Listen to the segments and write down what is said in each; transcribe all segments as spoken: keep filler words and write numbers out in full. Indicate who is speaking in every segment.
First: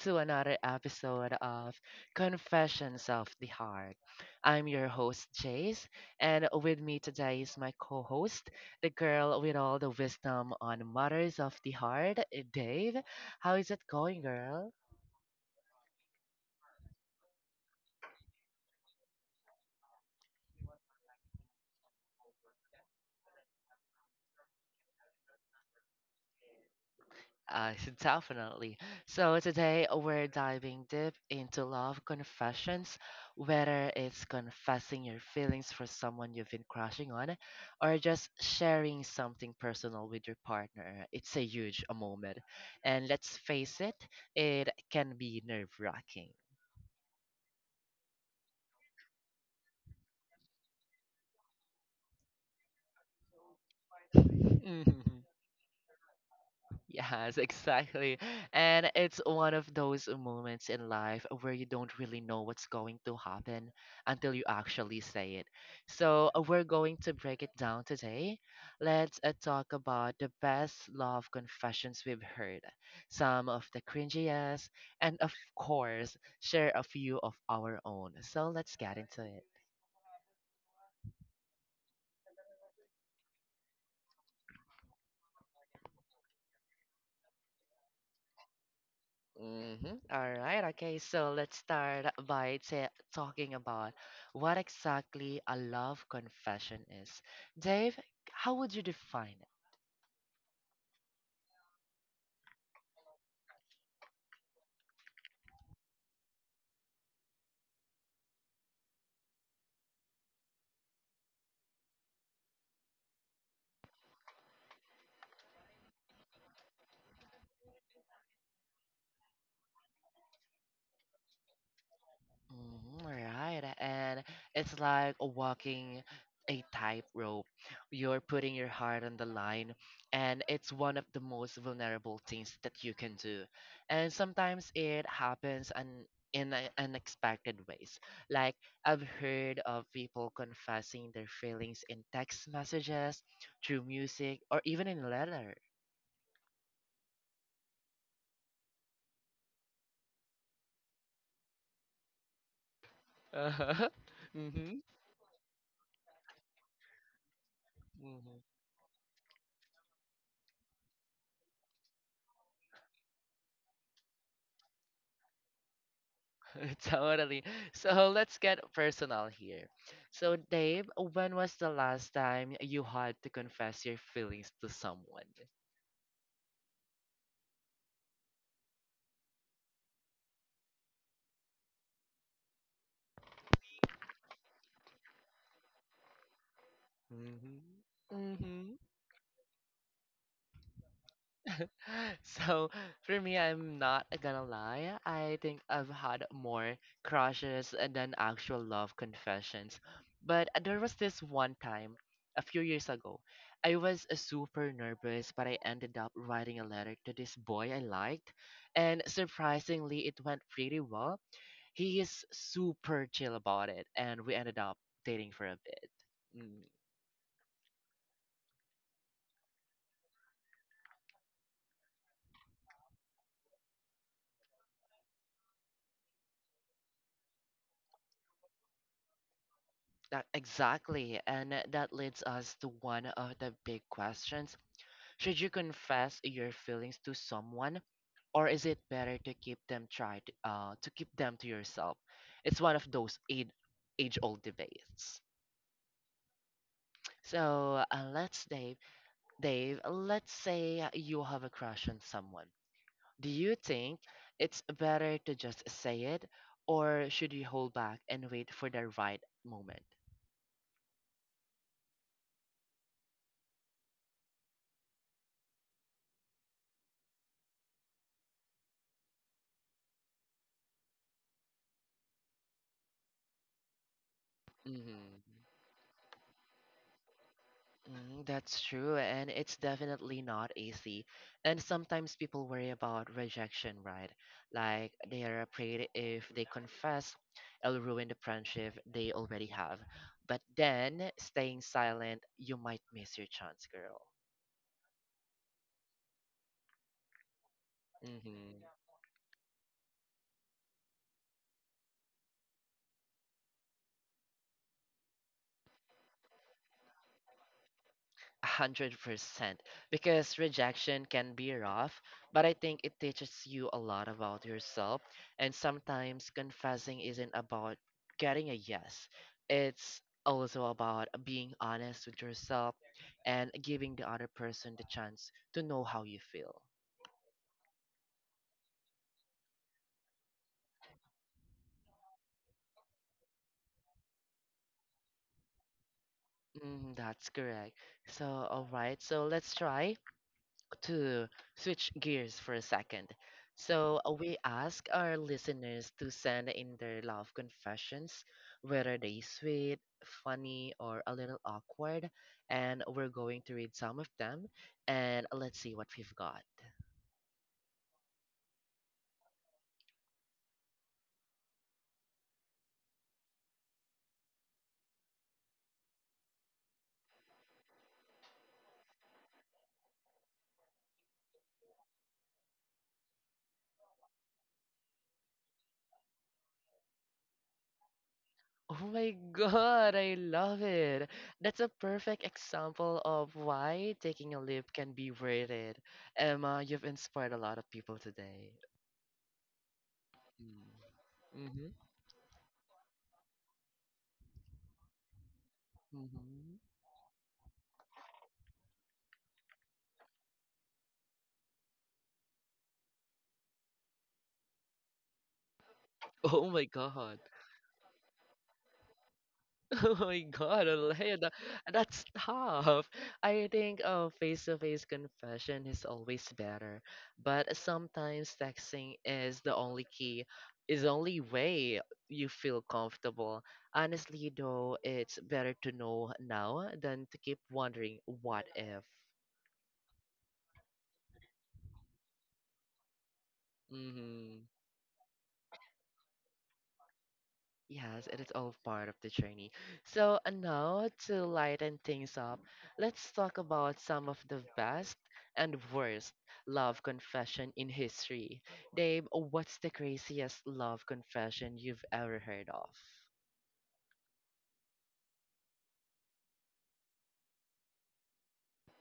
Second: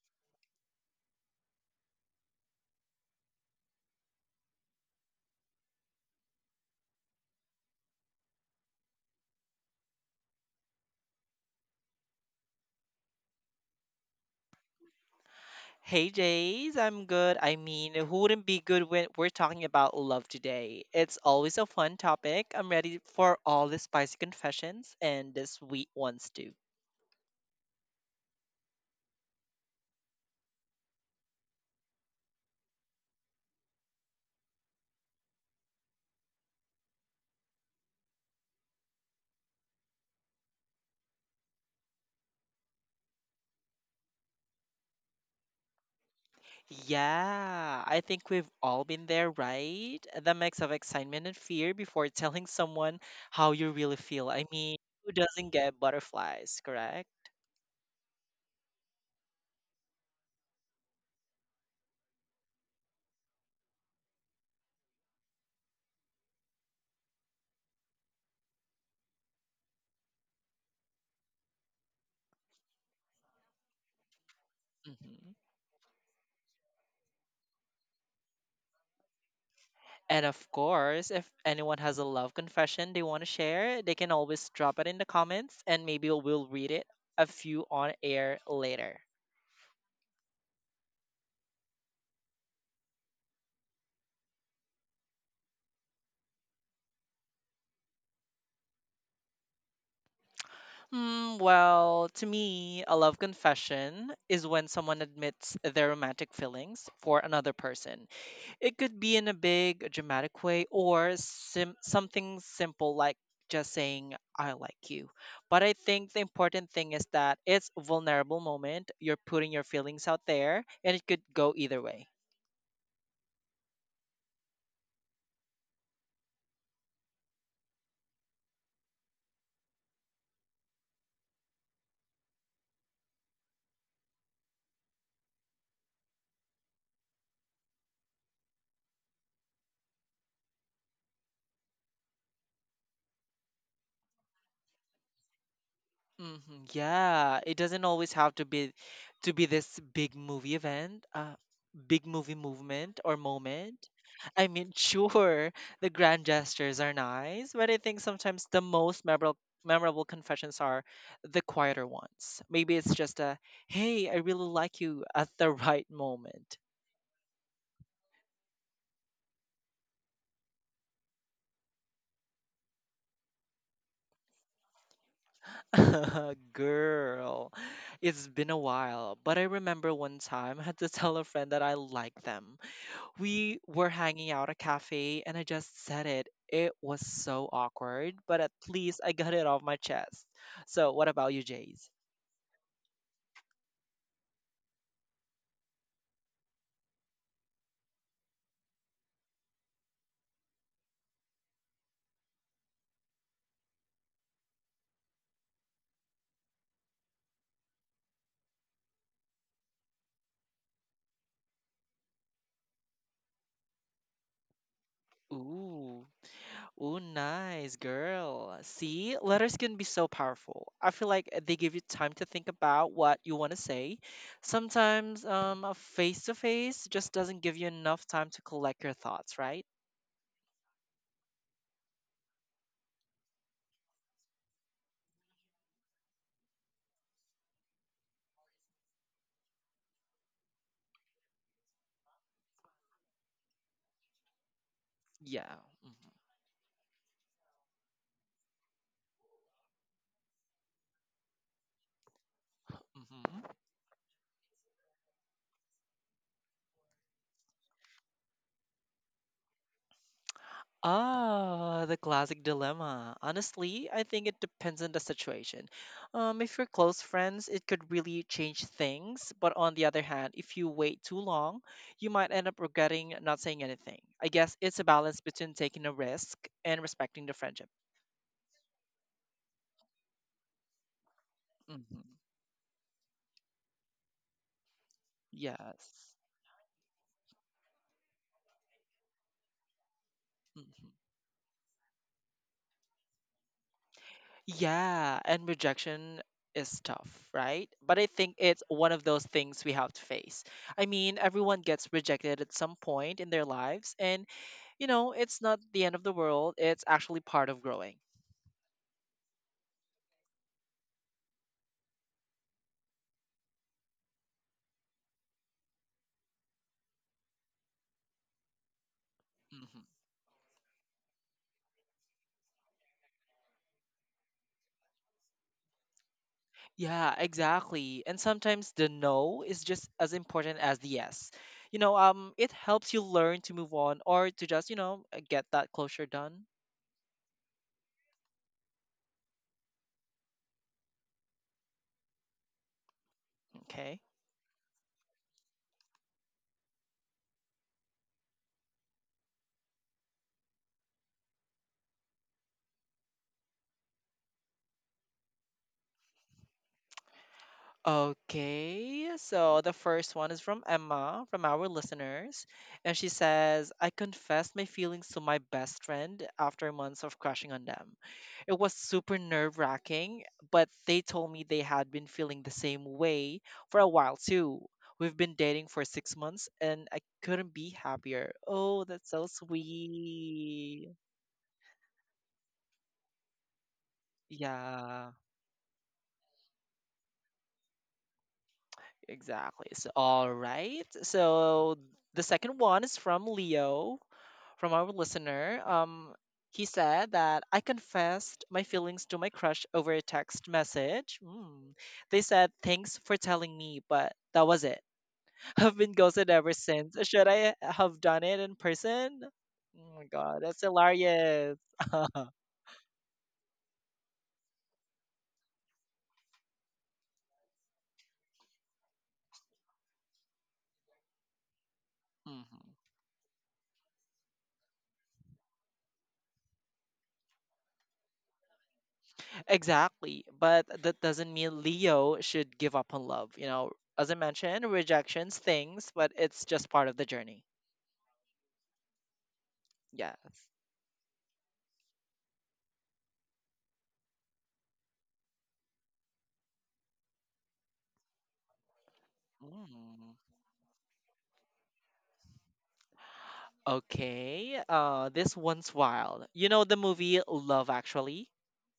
Speaker 1: to another episode of Confessions of the Heart. I'm your host, Jace, and with me today is my co host, the girl with all the wisdom on Matters of the Heart, Dave. How is it going, girl?
Speaker 2: Hey Jays, I'm good. I mean, who wouldn't be good when we're talking about love today? It's always a fun topic. I'm ready for all the spicy confessions and the sweet ones too.
Speaker 1: Uh, definitely. So today we're diving deep into love confessions, whether it's confessing your feelings for someone you've been crushing on, or just sharing something personal with your partner. It's a huge uh, moment, and let's face it, it can be nerve-wracking.
Speaker 2: Yeah, I think we've all been there, right? The mix of excitement and fear before telling someone how you really feel. I mean, who doesn't get butterflies, correct?
Speaker 1: Yes, exactly. And it's one of those moments in life where you don't really know what's going to happen until you actually say it. So, uh, we're going to break it down today. Let's uh, talk about the best love confessions we've heard, some of the cringiest, and of
Speaker 2: hmm
Speaker 1: course, share a few of our own. So, let's get into it.
Speaker 2: And of course, if anyone has a love confession they want to share, they can always drop it in the comments and maybe we'll read it a few on air later.
Speaker 1: Mm-hmm. All right. Okay. So let's start by ta talking about what exactly a love confession is. Dave, how would you define it?
Speaker 2: Hmm, well, to me, a love confession is when someone admits their romantic feelings for another person. It could be in a big, a dramatic way or sim- something simple like just saying, "I like you." But I think the important thing is that it's a vulnerable moment. You're putting your feelings out there and it could go either way.
Speaker 1: Mm, right. And it's like walking a tightrope. You're putting your heart on the line, and it's one of the most vulnerable things that you can do. And sometimes it happens and in a- unexpected ways. Like I've heard of people confessing their feelings in text messages, through music, or even in letter.
Speaker 2: Mhm. Yeah, it doesn't always have to be to be this big movie event, uh, big movie movement or
Speaker 1: Uh-huh.
Speaker 2: moment. I mean, sure, the grand gestures are nice, but I think
Speaker 1: Mm-hmm.
Speaker 2: sometimes the most memorable memorable confessions are the quieter ones. Maybe it's just a, "Hey, I really like you" at the right moment.
Speaker 1: Totally. So let's get personal here. So, Dave, when was the last time you had to confess your feelings to someone?
Speaker 2: Girl, it's been a while, but I remember one time I had to tell a friend that I liked them. We were hanging out at a cafe and I just said it. It was so awkward, but at
Speaker 1: Mm-hmm.
Speaker 2: least I got it off my chest. So, what about you, Jays?
Speaker 1: So, for me, I'm not gonna lie. I think I've had more crushes than actual love confessions. But there was this one time a few years ago. I was uh, super nervous, but I ended up writing a letter to this boy I liked, and surprisingly, it went pretty well. He is super chill about it, and we ended up dating for a bit.
Speaker 2: Ooh,
Speaker 1: Mm,
Speaker 2: ooh, nice girl. See, letters can be so powerful. I feel like eh, they give you time to think about what you want to say. Sometimes, um, a face to face just doesn't give you enough time to collect your thoughts, right?
Speaker 1: that, exactly, and that leads us to one of the big questions. Should you confess your feelings to someone, or is it better to keep them tried uh, to keep them to yourself? It's one of those age age old debates.
Speaker 2: Yeah.
Speaker 1: So uh, let's Dave, Dave, let's say you have a crush on someone. Do
Speaker 2: Hmm.
Speaker 1: you think it's better to just say it, or should you hold back and wait for the right moment?
Speaker 2: Ah, the classic dilemma. Honestly, I think it depends on the situation. Um, if you're close friends, it could really change things. But on the other hand, if you wait too long, you might end up regretting not saying anything. I guess it's a
Speaker 1: Hmm.
Speaker 2: balance between taking a risk and respecting the friendship.
Speaker 1: Mm, that's true, and it's definitely not easy. And
Speaker 2: Hmm.
Speaker 1: sometimes people worry about rejection, right? Like they are afraid
Speaker 2: Yes.
Speaker 1: if they confess, it'll ruin the friendship they already have. But
Speaker 2: Hmm.
Speaker 1: then staying silent, you might miss your chance, girl.
Speaker 2: Yeah, and rejection is tough, right? But I think it's
Speaker 1: Hmm.
Speaker 2: one of those things we have to face. I mean, everyone gets rejected at some point in their lives, and you know, it's not the end of the world, it's actually part of growing.
Speaker 1: one hundred percent because rejection can be rough, but I think it teaches you a lot about yourself. And sometimes confessing isn't about getting a yes,
Speaker 2: Mhm.
Speaker 1: it's also about being honest with yourself and giving the other person the chance to know how you feel.
Speaker 2: Yeah, exactly. And sometimes the no is just as important as the yes. You know, um, it helps you learn to move on or to just, you know, uh, get that closure done.
Speaker 1: Mm, that's correct. So, all right, so let's try. To switch gears for a second. So
Speaker 2: Okay.
Speaker 1: uh, we ask our listeners to send in their love confessions, whether they sweet, funny, or a little awkward, and we're going to read some of them and let's see what we've got.
Speaker 2: Okay, so the first one is from Emma, from our listeners, and she says, "I confessed my feelings to my best friend after months of crushing on them. It was super nerve wracking, but they told me they had been feeling the same way for a while too. We've been dating for six months and I couldn't be happier." Oh,
Speaker 1: Oh my
Speaker 2: that's so
Speaker 1: god, I love
Speaker 2: sweet.
Speaker 1: it. That's a perfect example of why taking a leap can be
Speaker 2: Yeah,
Speaker 1: worth it. Emma, you've inspired a lot of people today.
Speaker 2: exactly. So, all
Speaker 1: Mm-hmm.
Speaker 2: right. So, the second one is from Leo. From our listener. Um,
Speaker 1: Mm-hmm.
Speaker 2: he said that, "I confessed my feelings to my crush over a text message." Mm. "They said, 'Thanks for telling me,' but that was it. I've been ghosted
Speaker 1: Oh
Speaker 2: ever
Speaker 1: my
Speaker 2: since.
Speaker 1: god.
Speaker 2: Should I have done it in person?"
Speaker 1: Oh
Speaker 2: Oh my
Speaker 1: my
Speaker 2: God, that's
Speaker 1: god, Alea,
Speaker 2: hilarious.
Speaker 1: that's tough. I think uh, face-to-face confession is always better, but sometimes texting is the only key, is the only way you feel
Speaker 2: Mhm.
Speaker 1: comfortable. Honestly, though, it's better to know now than to keep wondering what if.
Speaker 2: Exactly. But that doesn't mean Leo should give up on love. You know, as I
Speaker 1: Hmm.
Speaker 2: mentioned, rejections, things, but it's just part of the journey.
Speaker 1: Yes, it is all part of the journey. So, and
Speaker 2: Yes.
Speaker 1: now to lighten things up, let's talk about some of the best and worst love confession in history. Dave, what's the
Speaker 2: Mm.
Speaker 1: craziest love confession you've ever heard of?
Speaker 2: Okay, uh, this one's wild. You know the movie Love Actually?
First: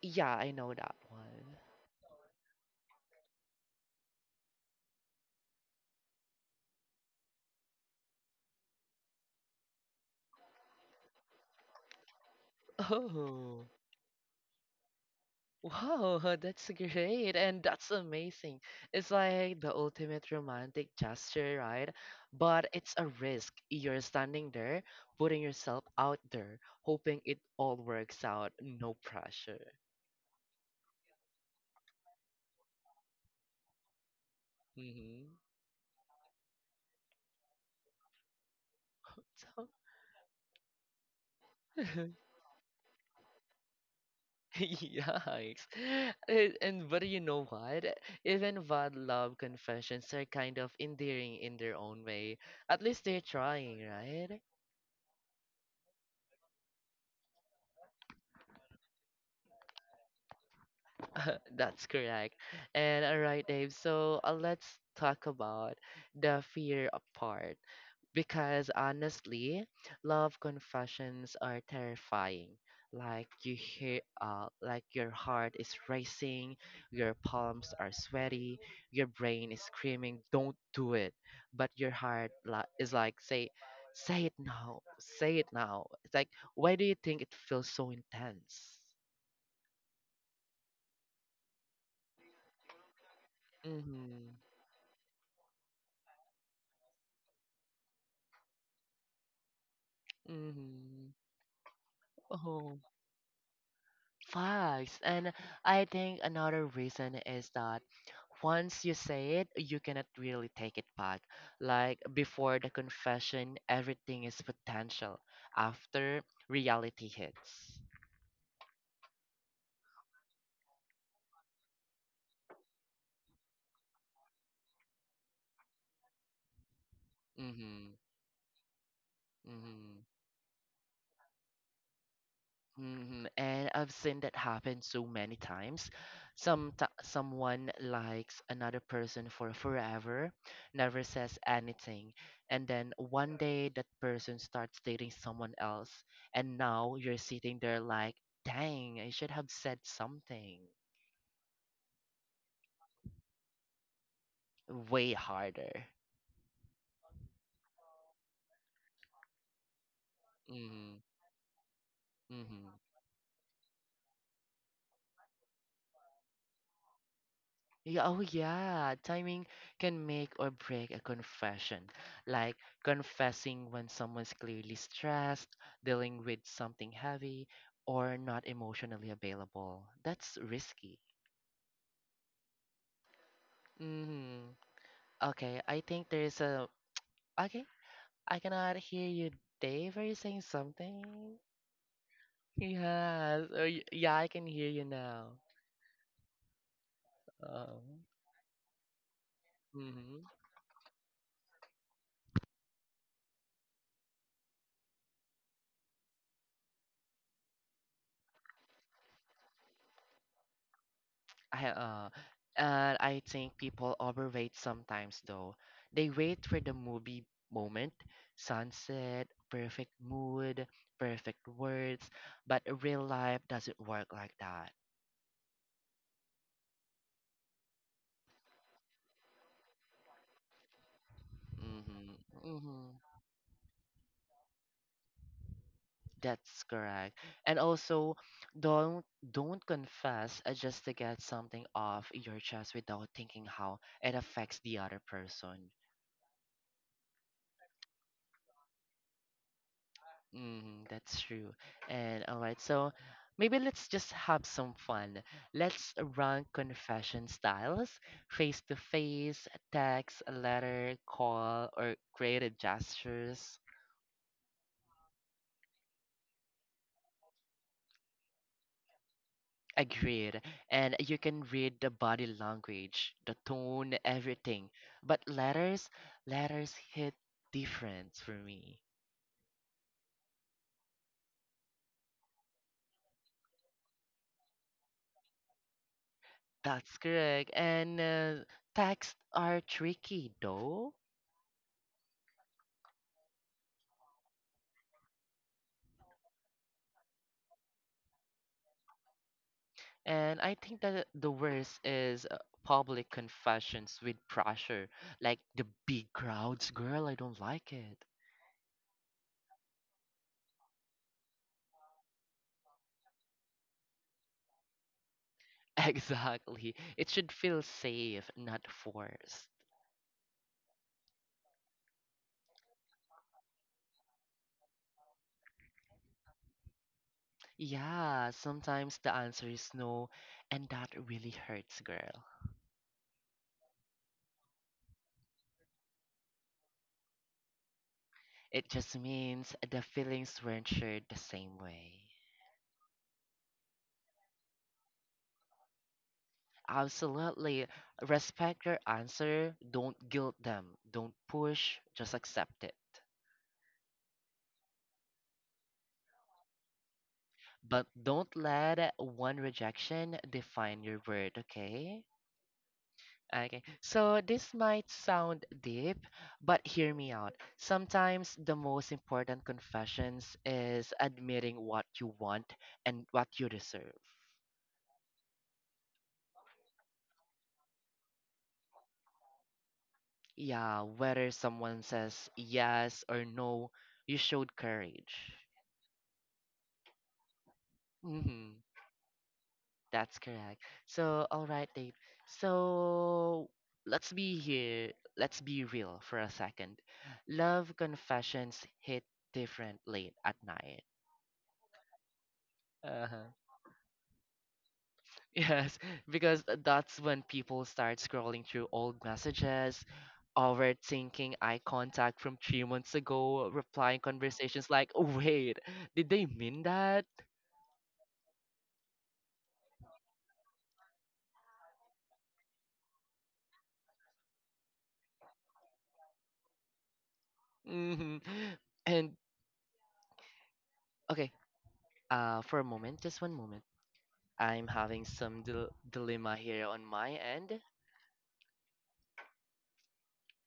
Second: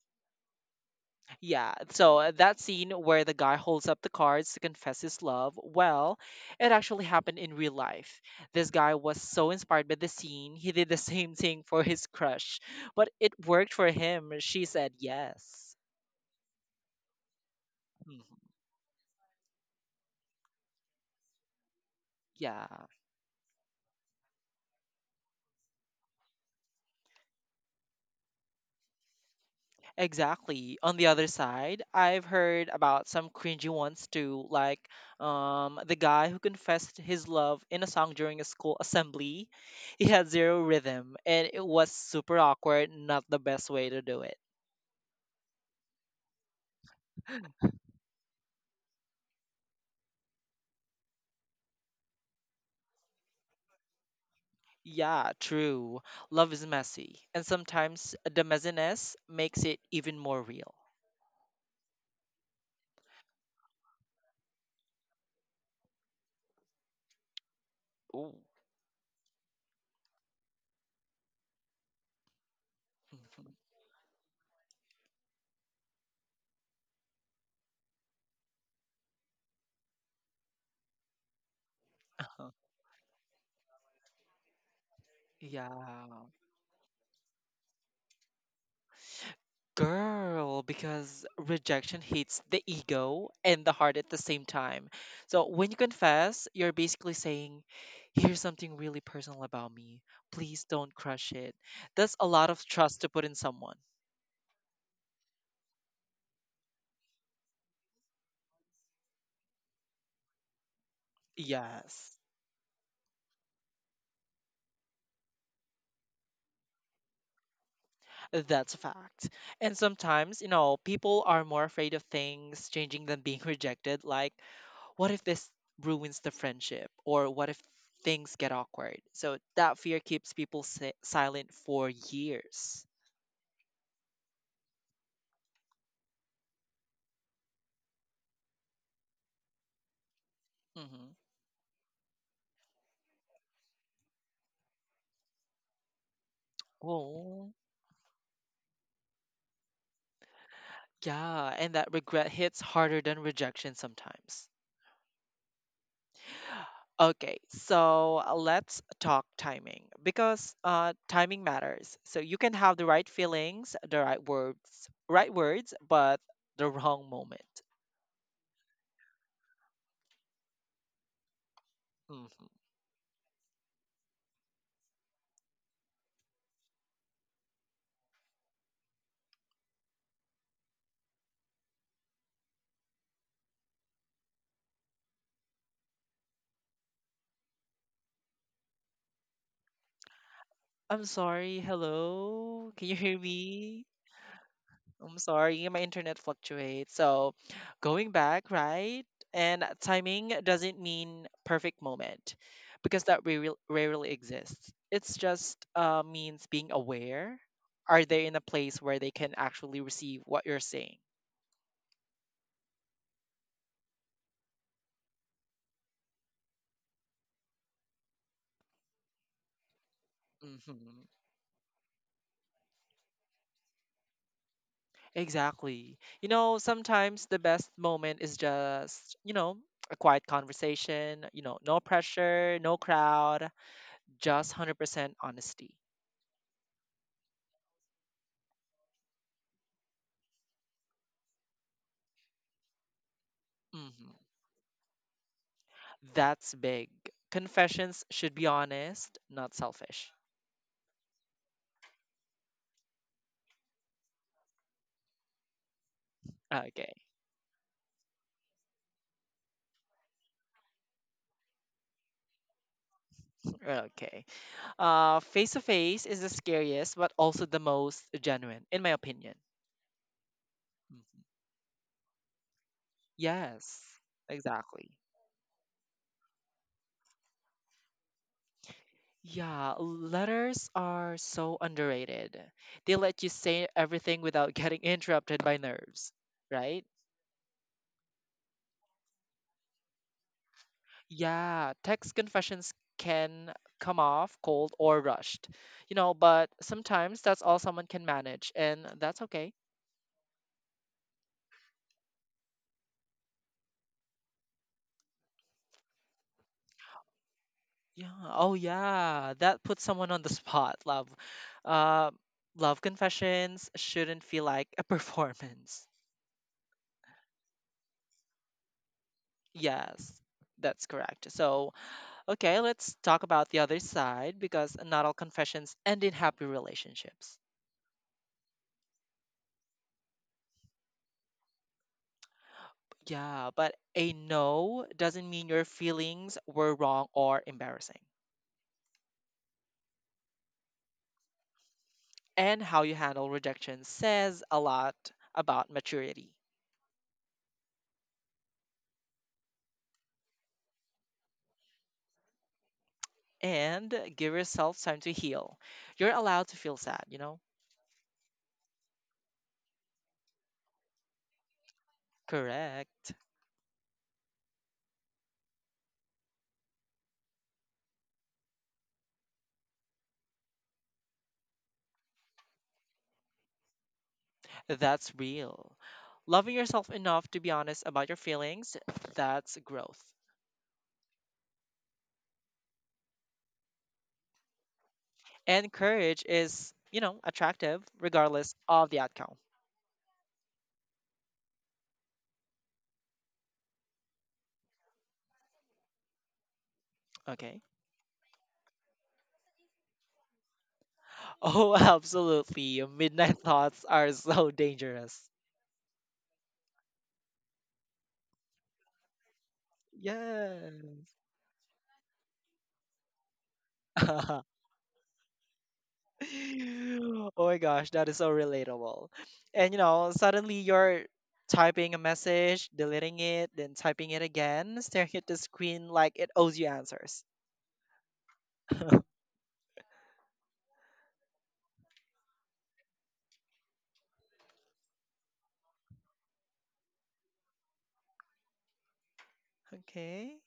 Speaker 1: Yeah, I know that one.
Speaker 2: Yeah, so uh, that scene where the guy holds up the cards to confess his love, well, it actually happened in real life. This guy was so inspired by the scene, he did the same thing for his crush, but it
Speaker 1: Oh.
Speaker 2: worked for him. She said yes.
Speaker 1: Wow, that's great and that's
Speaker 2: Mhm.
Speaker 1: amazing. It's like the ultimate romantic gesture, right? But
Speaker 2: Yeah.
Speaker 1: it's a risk. You're standing there, putting yourself out there, hoping it all works out. No pressure.
Speaker 2: Exactly. On the other side, I've heard about some cringy ones too, like
Speaker 1: Hmm.
Speaker 2: um, the guy who confessed his love in a song during a school assembly.
Speaker 1: So,
Speaker 2: He had zero rhythm, and it was super awkward, not the best way to do it.
Speaker 1: yikes. And, and but you know what? Even bad love confessions are kind of endearing in their own way. At least they're trying, right?
Speaker 2: Yeah, true. Love is messy, and sometimes the messiness makes it even more real.
Speaker 1: That's correct. And all right, Dave. So uh, let's talk about the fear part
Speaker 2: Ooh.
Speaker 1: because honestly, love confessions are terrifying. Like you hear, uh, like your heart is racing, your palms are sweaty, your brain is screaming, "Don't do it," but your heart li- is like, "Say, say it now, say it now." It's like,
Speaker 2: Yeah.
Speaker 1: why do you think it feels so intense?
Speaker 2: Girl, because rejection hits the ego and the heart at the
Speaker 1: Mm-hmm.
Speaker 2: same time. So when you confess, you're basically saying, "Here's something really personal about me. Please don't
Speaker 1: Mm-hmm.
Speaker 2: crush it." That's a lot of
Speaker 1: Oh,
Speaker 2: trust to put in someone.
Speaker 1: facts. And I think another reason is that once you say it, you cannot really take it back. Like
Speaker 2: Yes,
Speaker 1: before the confession, everything is potential. After reality hits.
Speaker 2: that's a fact. And sometimes, you know, people are more afraid of things changing than being rejected. Like, what if this ruins the friendship? Or what if
Speaker 1: Mm-hmm.
Speaker 2: things get awkward? So that
Speaker 1: Mm-hmm.
Speaker 2: fear keeps people si- silent for years.
Speaker 1: Mhm, and I've seen that happen so many times. Some Someone likes another person for forever, never
Speaker 2: Mhm.
Speaker 1: says anything, and then one day that person starts dating someone else, and now you're
Speaker 2: Oh,
Speaker 1: sitting there like, "Dang, I should have said something
Speaker 2: yeah. And that regret hits harder than rejection sometimes.
Speaker 1: way harder."
Speaker 2: Okay, so uh, let's talk timing because uh,
Speaker 1: Mm-hmm.
Speaker 2: timing matters. So you can
Speaker 1: Mm-hmm.
Speaker 2: have the right feelings, the right words, right words, but the wrong moment.
Speaker 1: Yeah, oh yeah, timing can make or break a confession.
Speaker 2: Mhm.
Speaker 1: Like confessing when someone's clearly stressed, dealing with something heavy, or not emotionally available. That's risky. Hmm. Okay, I think there's a. Okay, I cannot hear you, Dave. Are you saying
Speaker 2: I'm
Speaker 1: something?
Speaker 2: sorry. Hello, can you hear
Speaker 1: Yes. Or, y-
Speaker 2: me?
Speaker 1: yeah, I can hear you
Speaker 2: I'm
Speaker 1: now.
Speaker 2: sorry, my internet fluctuates. So,
Speaker 1: Um,
Speaker 2: going back, right? And
Speaker 1: hmm.
Speaker 2: timing doesn't mean perfect moment because that rarely, rarely exists. It's just uh, means being aware. Are they in a place where they can actually receive what you're saying?
Speaker 1: I, ha- uh, and I think people overwait sometimes though. They wait for the movie moment, sunset, perfect mood,
Speaker 2: Hmm.
Speaker 1: perfect words, but real life doesn't work like that.
Speaker 2: Exactly. You know, sometimes the best moment is just, you know, a quiet conversation, you know, no
Speaker 1: Mm-hmm.
Speaker 2: pressure, no
Speaker 1: Mm-hmm.
Speaker 2: crowd, just one hundred percent honesty.
Speaker 1: That's correct. And also, don't don't confess uh, just to get something off your chest without thinking how it
Speaker 2: Hmm.
Speaker 1: affects the other person.
Speaker 2: That's big. Confessions should be honest, not selfish.
Speaker 1: Mm, that's true. And all right, so maybe let's just have some fun. Let's rank
Speaker 2: Okay,
Speaker 1: confession styles, face to face, text, letter, call, or creative gestures.
Speaker 2: okay. Uh, face to face is the scariest, but also the most genuine, in my opinion.
Speaker 1: Agreed. And you
Speaker 2: Mhm.
Speaker 1: can read the body language, the
Speaker 2: Yes,
Speaker 1: tone, everything.
Speaker 2: exactly.
Speaker 1: But letters, letters hit different for me.
Speaker 2: Yeah, letters are so underrated. They let you say everything without getting interrupted by nerves, right?
Speaker 1: That's correct. And uh, texts are tricky though.
Speaker 2: Yeah, text confessions can come off cold or rushed, you know, but sometimes that's all someone can manage, and that's okay.
Speaker 1: And I think that the worst is uh, public confessions with pressure, like the big crowds. Girl, I don't like it.
Speaker 2: Yeah. Oh, yeah. That puts someone on the spot. Love, uh, love confessions shouldn't feel like a performance.
Speaker 1: Exactly. It should feel safe, not forced.
Speaker 2: Yes, that's correct. So, okay, let's talk about the other side because not all confessions end in happy relationships.
Speaker 1: Yeah, sometimes the answer is no, and that really hurts, girl.
Speaker 2: Yeah, but a no doesn't mean your feelings were wrong or embarrassing.
Speaker 1: It just means the feelings weren't shared the same way.
Speaker 2: And how you handle rejection says a lot about maturity.
Speaker 1: Absolutely. Respect your answer. Don't guilt them. Don't push. Just accept it.
Speaker 2: And give yourself time to heal. You're allowed to feel sad, you know?
Speaker 1: But don't let one rejection define your word, okay?
Speaker 2: Correct.
Speaker 1: Okay, so this might sound deep, but hear me out. Sometimes the most important confessions is admitting what you want and what you deserve.
Speaker 2: That's real. Loving yourself enough to be honest about your feelings, that's growth.
Speaker 1: Yeah, whether someone says yes or no, you showed courage.
Speaker 2: And courage is, you know, attractive regardless
Speaker 1: Hmm.
Speaker 2: of the outcome.
Speaker 1: That's correct. So, all right, Dave. So, let's be here. Let's be real for a second.
Speaker 2: Okay.
Speaker 1: Love confessions hit different late at night.
Speaker 2: Oh, absolutely.
Speaker 1: Uh-huh.
Speaker 2: Midnight thoughts are so dangerous.
Speaker 1: Yes, because that's when people start scrolling through old messages,
Speaker 2: Yes.
Speaker 1: overthinking eye contact from three months ago, replying
Speaker 2: Oh
Speaker 1: conversations like, "Wait, did they mean that?"
Speaker 2: my gosh, that is so relatable. And you know, suddenly you're typing a message, deleting it, then typing it again, staring at the screen like it owes you answers.
Speaker 1: Hmm. And okay, uh, for a moment, just one moment. I'm having some dil dilemma here on my end.
Speaker 2: Okay,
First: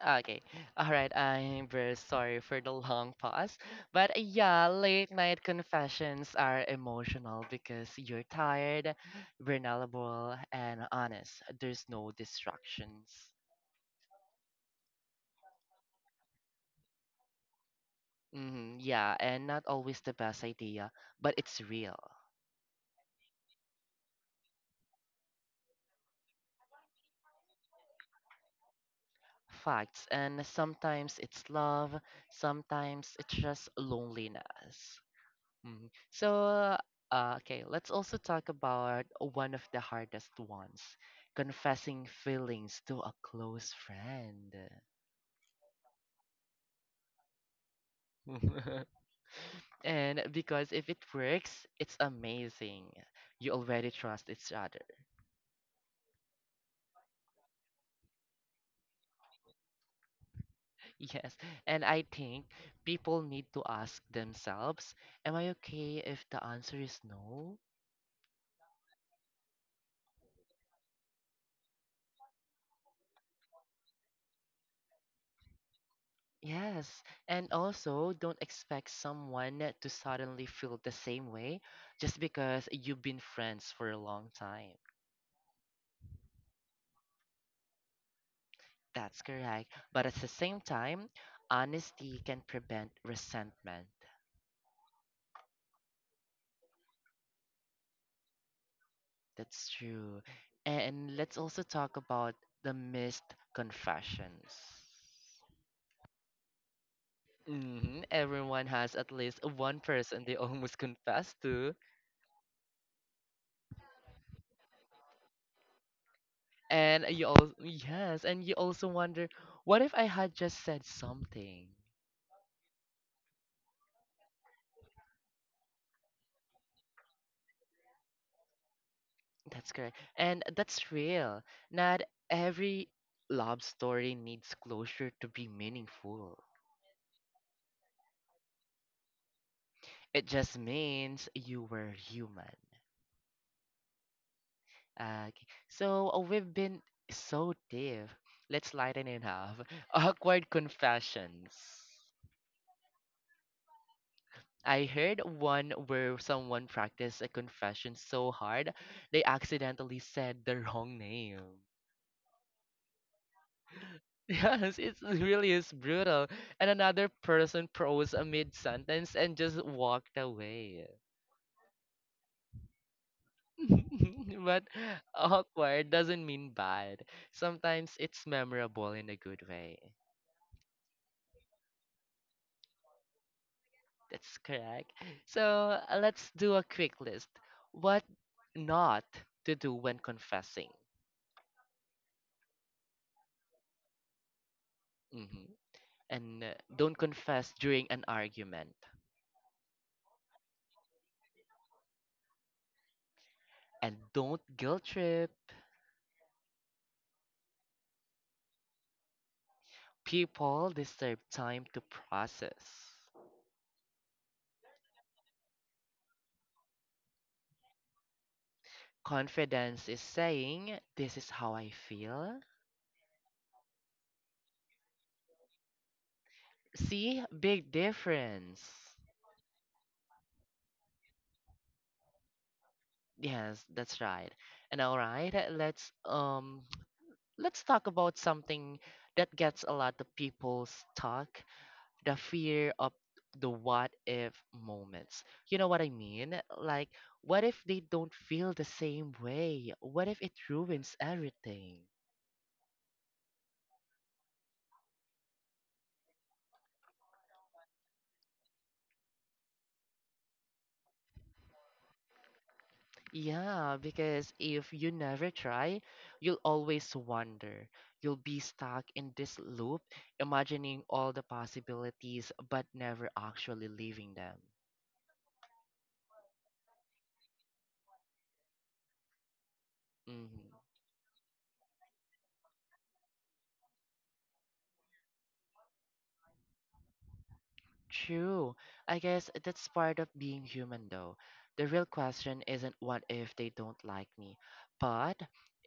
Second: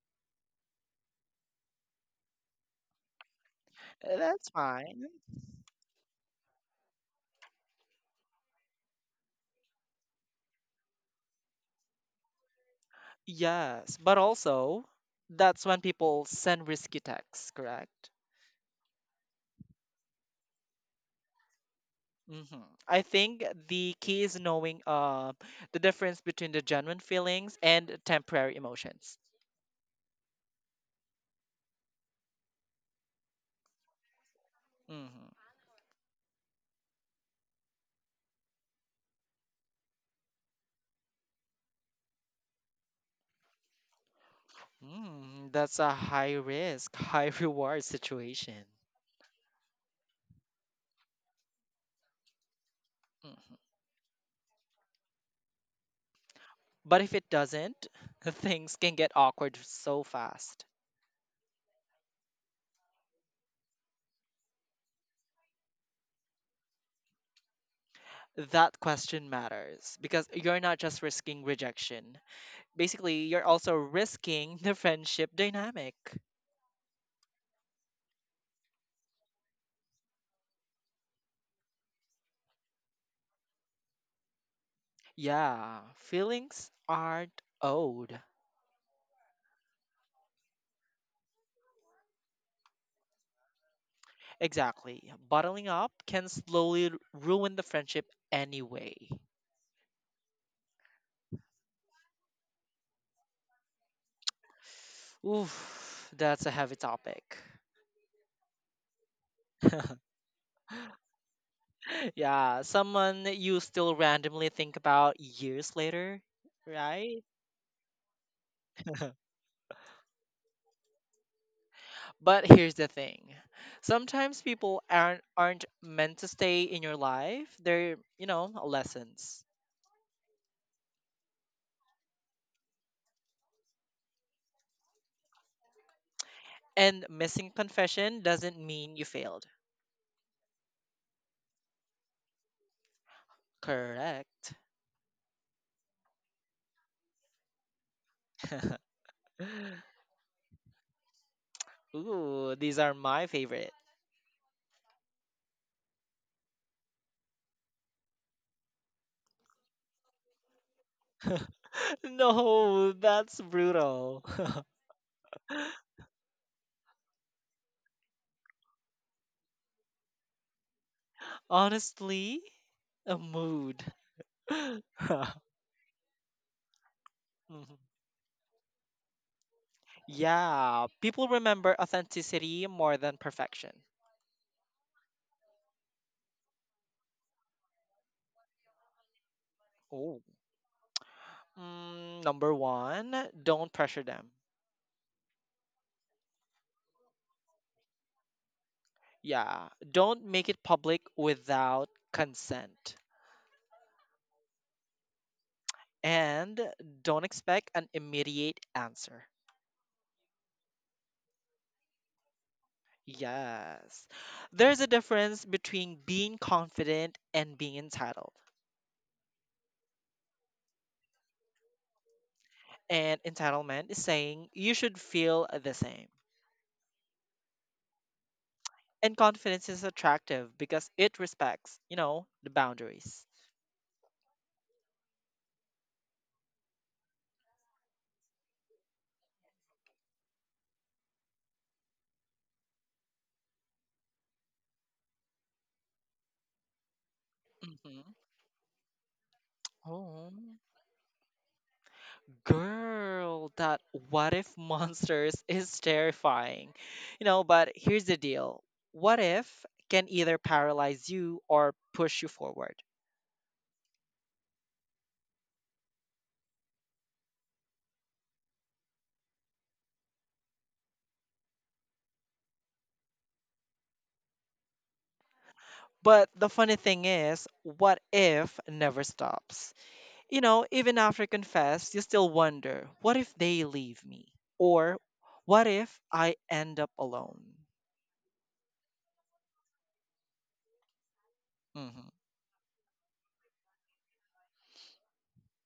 Speaker 1: Ah, okay, all right. I'm very sorry for the long pause, but
Speaker 2: that's
Speaker 1: yeah,
Speaker 2: fine.
Speaker 1: late night confessions are emotional because you're tired, vulnerable, and honest. There's no distractions.
Speaker 2: Yes, but also that's when people send risky texts, correct?
Speaker 1: Hmm, yeah, and not always the best idea, but it's real.
Speaker 2: Hmm. I think the key is knowing uh, the difference between the genuine feelings and temporary emotions.
Speaker 1: Facts, and sometimes it's love, sometimes it's just loneliness.
Speaker 2: Hmm.
Speaker 1: Mhm. So, uh, okay, let's also talk about one of the hardest ones, confessing feelings to a close friend.
Speaker 2: Mm, that's a high risk, high reward situation.
Speaker 1: And because if it works, it's amazing. You
Speaker 2: Mhm.
Speaker 1: already trust each other.
Speaker 2: But if it doesn't, things can get awkward so fast.
Speaker 1: Yes. And I think people need to ask themselves, am I okay if the answer is no?
Speaker 2: That question matters because you're not just risking rejection, basically you're also risking the friendship dynamic.
Speaker 1: Yes, and also don't expect someone to suddenly feel the same way just because you've been friends for a long time.
Speaker 2: Yeah, feelings aren't owed.
Speaker 1: That's correct. But at the same time, honesty can prevent resentment.
Speaker 2: Exactly. Bottling up can slowly r- ruin the friendship anyway.
Speaker 1: That's true. And let's also talk about the missed confessions.
Speaker 2: Oof, that's a heavy topic.
Speaker 1: Hmm. Everyone has at least one person they almost confess to.
Speaker 2: Yeah, someone you still randomly think about years later,
Speaker 1: And
Speaker 2: right?
Speaker 1: you also yes, and you also wonder, what if I had just said something?
Speaker 2: But here's the thing. Sometimes people aren't aren't meant to stay in your life. They're, you know, lessons.
Speaker 1: That's correct. And that's real. Not every love story needs closure to be meaningful.
Speaker 2: And missing confession doesn't mean you failed.
Speaker 1: It just means you were human.
Speaker 2: Correct.
Speaker 1: Ah, okay. So uh, we've been so deep. Let's lighten it up. Awkward confessions.
Speaker 2: Ooh, these are my favorite.
Speaker 1: I heard one where someone practiced a confession so hard they accidentally said the wrong name.
Speaker 2: No, that's brutal.
Speaker 1: Yes, it really is brutal. And another person froze amid sentence and just walked away.
Speaker 2: Honestly, a mood.
Speaker 1: But awkward doesn't mean bad.
Speaker 2: Mhm.
Speaker 1: Sometimes it's memorable in a good way.
Speaker 2: Yeah, people remember authenticity more than perfection.
Speaker 1: That's correct. So uh, let's do a quick list. What not to do when
Speaker 2: Oh.
Speaker 1: confessing.
Speaker 2: Mm, number one, don't pressure them.
Speaker 1: Hmm. And uh, don't confess during an argument.
Speaker 2: Yeah, don't make it public without consent.
Speaker 1: And don't guilt trip.
Speaker 2: And don't expect an immediate answer.
Speaker 1: People deserve time to process.
Speaker 2: Yes. There's a difference between being confident and being entitled.
Speaker 1: Confidence is saying, this is how I feel.
Speaker 2: And entitlement is saying you should feel the same.
Speaker 1: See, big difference.
Speaker 2: And confidence is attractive because it respects, you know, the boundaries.
Speaker 1: Yes, that's right. And all right, uh, let's um let's talk about something that gets a lot of people stuck, the fear of the what if moments. You know what I mean? Like, what if they
Speaker 2: Hmm.
Speaker 1: don't feel the same way? What if it
Speaker 2: Oh,
Speaker 1: ruins everything?
Speaker 2: girl, that what if monsters is terrifying. You know, but here's the deal, what if can either paralyze you or push you forward?
Speaker 1: Yeah, because if you never try, you'll always wonder. You'll be stuck in this loop, imagining all the possibilities but never actually living them.
Speaker 2: But the funny thing is, what if never stops? You
Speaker 1: hmm
Speaker 2: know, even after confess, you still wonder, what if they leave me? Or what if I end up alone?
Speaker 1: True. I guess that's part of being human, though. The real
Speaker 2: Mhm.
Speaker 1: question isn't what if they don't like me, but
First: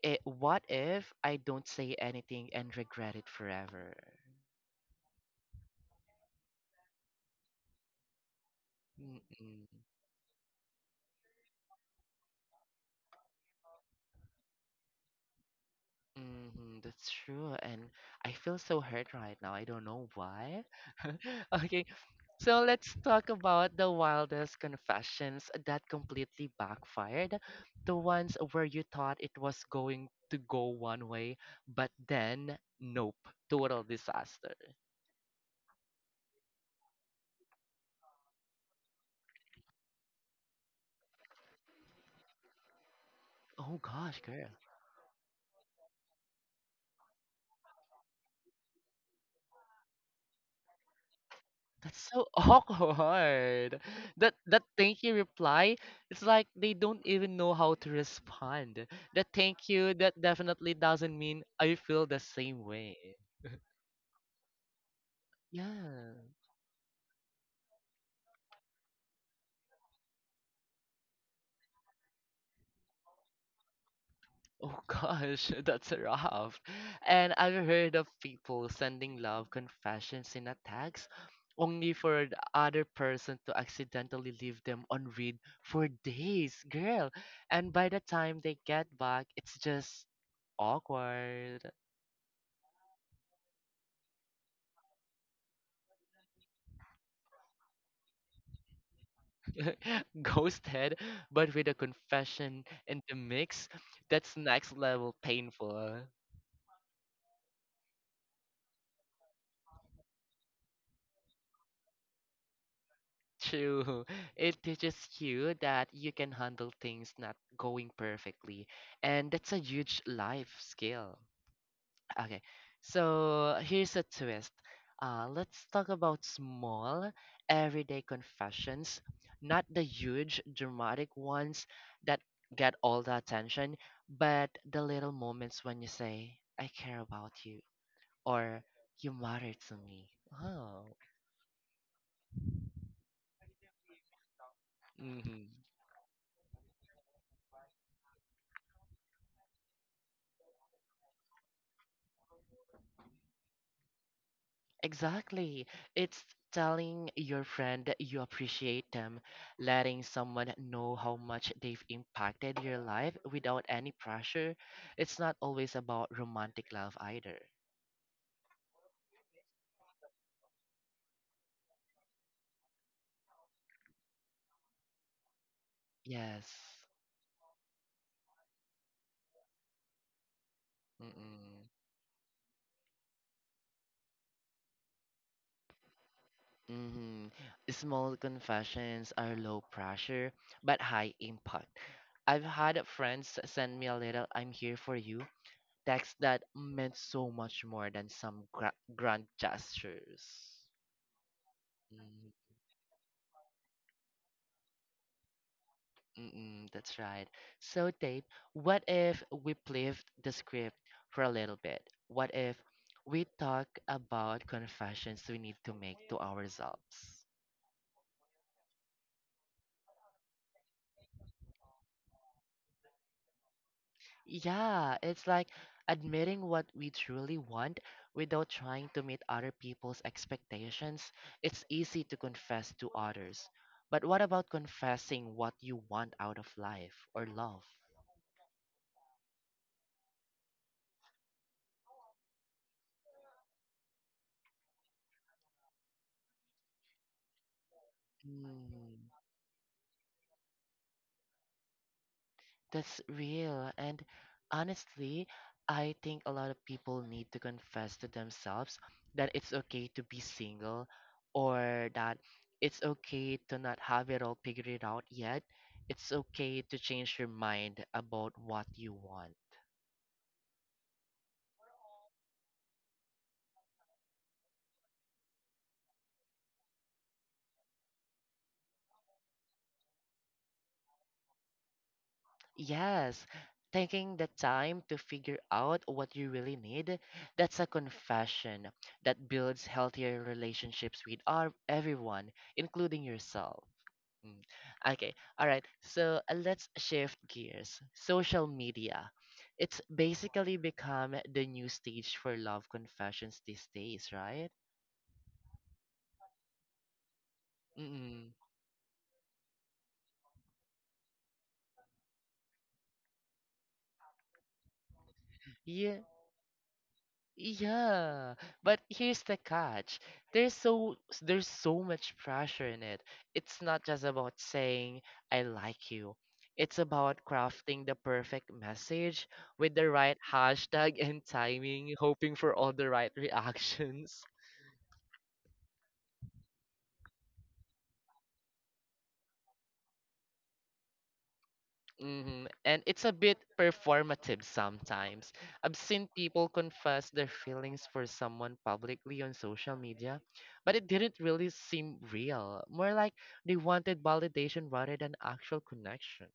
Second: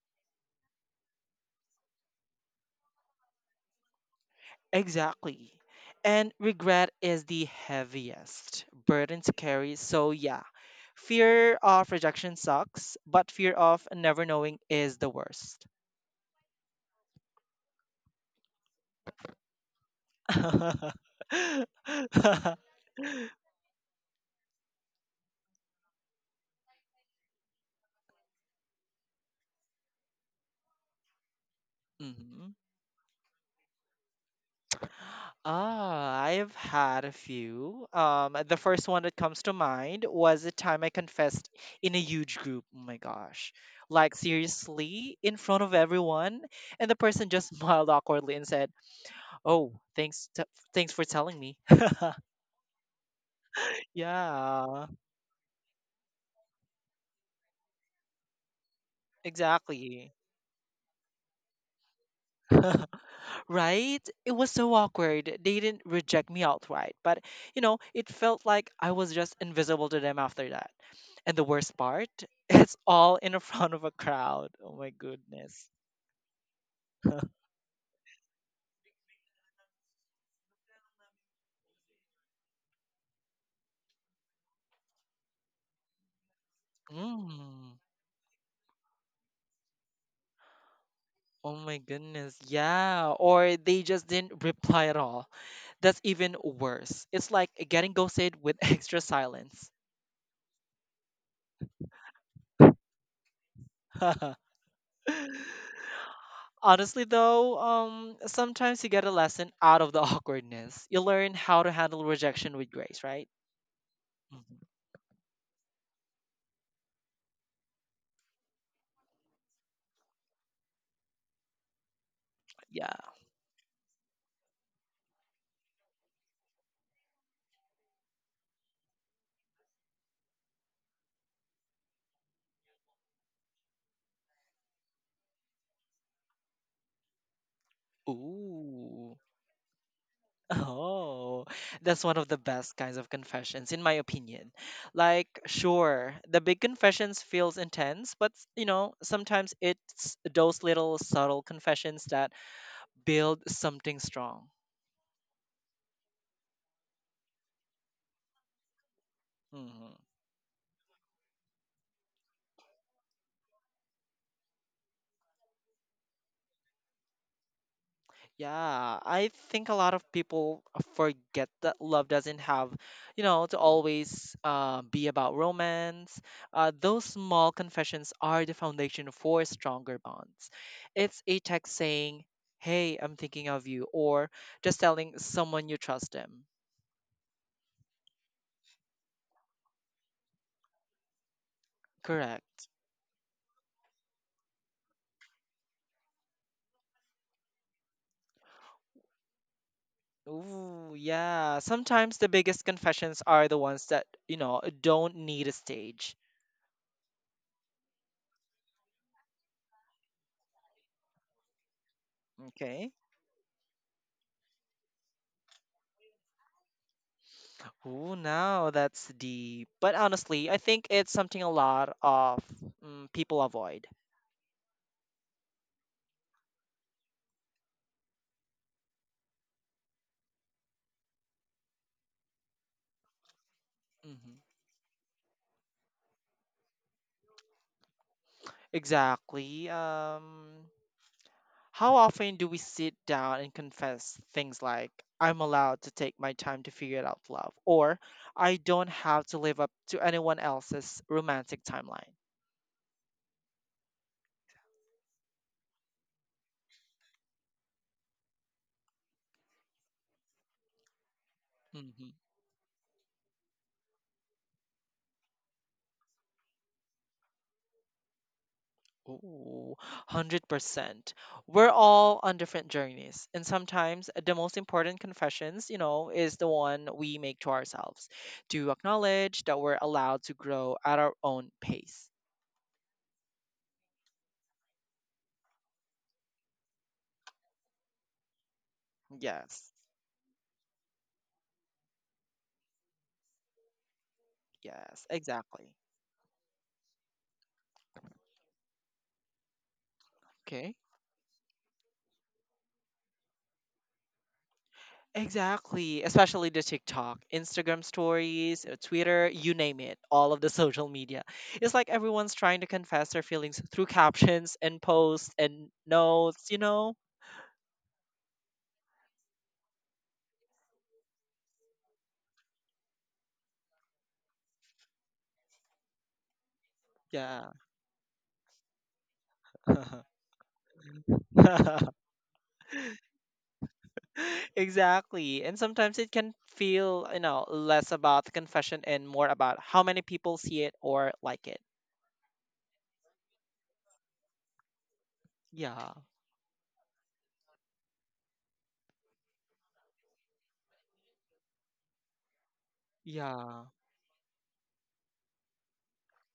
Speaker 1: it, what if I don't say anything and regret it forever?
Speaker 2: Exactly. And regret is the heaviest burden to
Speaker 1: Mm-mm.
Speaker 2: carry. So, yeah, fear of rejection sucks, but fear of never knowing is the worst.
Speaker 1: Hmm that's true. And I feel so hurt right now. I don't know why. Okay, so let's talk about the wildest confessions that completely backfired. The ones where you thought it was going to go one way, but
Speaker 2: Mhm.
Speaker 1: then, nope, total disaster.
Speaker 2: Ah, I've had a few. Um, the first one that comes to mind was the time I confessed in a huge group. Oh my gosh.
Speaker 1: Oh
Speaker 2: Like,
Speaker 1: gosh, girl.
Speaker 2: seriously, in front of everyone, and the person just smiled awkwardly and said, "Oh, thanks t thanks for telling me."
Speaker 1: That's so awkward. That that
Speaker 2: Yeah,
Speaker 1: thank you reply, it's like they don't even know how to respond. That thank you,
Speaker 2: exactly.
Speaker 1: that definitely doesn't mean I feel the same way.
Speaker 2: Right? It was so awkward. They didn't
Speaker 1: Yeah.
Speaker 2: reject me outright, but you know, it felt like I was just invisible to them after that. And the worst part, it's all in front of a crowd. Oh
Speaker 1: Oh
Speaker 2: my
Speaker 1: gosh,
Speaker 2: goodness.
Speaker 1: that's rough. And I've heard of people sending love confessions in a text only for the other person to accidentally leave them on read for days, girl. And
Speaker 2: Mm.
Speaker 1: by the time they get back, it's just
Speaker 2: Oh
Speaker 1: awkward.
Speaker 2: my goodness. Yeah. Or they just didn't reply at all. That's even worse. It's like getting ghosted with extra silence.
Speaker 1: Ghosted, but with a confession in the mix, that's next level painful.
Speaker 2: Honestly, though, um, sometimes you get a lesson out of the awkwardness. You learn how to handle rejection with grace, right?
Speaker 1: True. It
Speaker 2: Mhm.
Speaker 1: teaches you that you can handle things not going perfectly, and that's a huge life skill. Okay,
Speaker 2: Yeah.
Speaker 1: so here's a twist. Uh, let's talk about small, everyday confessions, not the huge, dramatic ones that get all the attention, but the little moments when you say, I care about you, or you
Speaker 2: Ooh.
Speaker 1: matter to me. Oh.
Speaker 2: Oh, that's one of the best kinds of confessions, in my opinion. Like,
Speaker 1: Mm-hmm.
Speaker 2: sure, the big confessions feels intense, but you know, sometimes it's those little subtle confessions that build something strong.
Speaker 1: Exactly. It's telling your friend that you appreciate them,
Speaker 2: Mm-hmm.
Speaker 1: letting someone know how much they've impacted your life without any pressure. It's not always about romantic love either.
Speaker 2: Yeah, I think a lot of people forget that love doesn't have, you know, to always uh, be about romance.
Speaker 1: Yes.
Speaker 2: Uh, those small confessions are the foundation for stronger bonds. It's a
Speaker 1: Mm-mm.
Speaker 2: text saying, "Hey, I'm thinking of you," or just telling someone you trust them.
Speaker 1: Mm-hmm. Small confessions are low pressure but high impact. I've
Speaker 2: Correct.
Speaker 1: had friends send me a little "I'm here for you" text that meant so much more than some gra- grand gestures.
Speaker 2: Ooh, yeah. Sometimes the
Speaker 1: Mm-hmm.
Speaker 2: biggest confessions are the ones that, you know, don't need a stage.
Speaker 1: Mm-mm, that's right. So, Dave, what if we flipped the script for a little bit? What if
Speaker 2: Okay.
Speaker 1: we talk about confessions we need to make to ourselves?
Speaker 2: Ooh, now that's deep. But honestly, I think it's something a lot of mm, people avoid.
Speaker 1: Yeah, it's like admitting what we truly want without trying to meet other people's expectations. It's easy to confess to others. But what
Speaker 2: hmm
Speaker 1: about confessing what you want out of life or love?
Speaker 2: Exactly. Um, how often do we sit down and confess things like, I'm allowed to take my time to figure it out love, or I don't
Speaker 1: Mm.
Speaker 2: have to live up to anyone else's romantic timeline?
Speaker 1: That's real. And honestly, I think a lot of people need to confess to themselves that it's okay to be single or that it's okay to not have it all figured it out yet. It's okay to change your mind about what you want.
Speaker 2: Ooh, one hundred percent. We're all on different journeys. And sometimes the most important confessions, you know, is the one we make to ourselves to acknowledge that we're allowed to grow at our own pace.
Speaker 1: Yes, taking the time to figure out what you really need, that's a confession that builds
Speaker 2: Yes,
Speaker 1: healthier relationships with our, everyone, including yourself. Mm.
Speaker 2: yes,
Speaker 1: Okay, all right.
Speaker 2: exactly.
Speaker 1: So uh, let's shift gears. Social media. It's basically
Speaker 2: Okay.
Speaker 1: become the new stage for love confessions these days, right?
Speaker 2: Exactly. Especially the TikTok, Instagram
Speaker 1: Mm-mm.
Speaker 2: stories, uh, Twitter, you name it, all of the social media. It's like everyone's trying to confess their feelings through captions and posts and
Speaker 1: Yeah,
Speaker 2: notes, you know?
Speaker 1: yeah. But here's the catch. There's so there's so much pressure in it. It's not just about saying I like you. It's about
Speaker 2: Yeah.
Speaker 1: crafting the perfect message with the right hashtag and timing, hoping for all the right reactions.
Speaker 2: exactly. And sometimes it can feel, you know, less about the confession and more about how many people see it or like it.
Speaker 1: hmm And it's a bit performative sometimes. I've
Speaker 2: Yeah.
Speaker 1: seen people confess their feelings for someone publicly on social media, but it didn't really seem real. More like they
Speaker 2: Yeah.
Speaker 1: wanted validation rather than actual connection.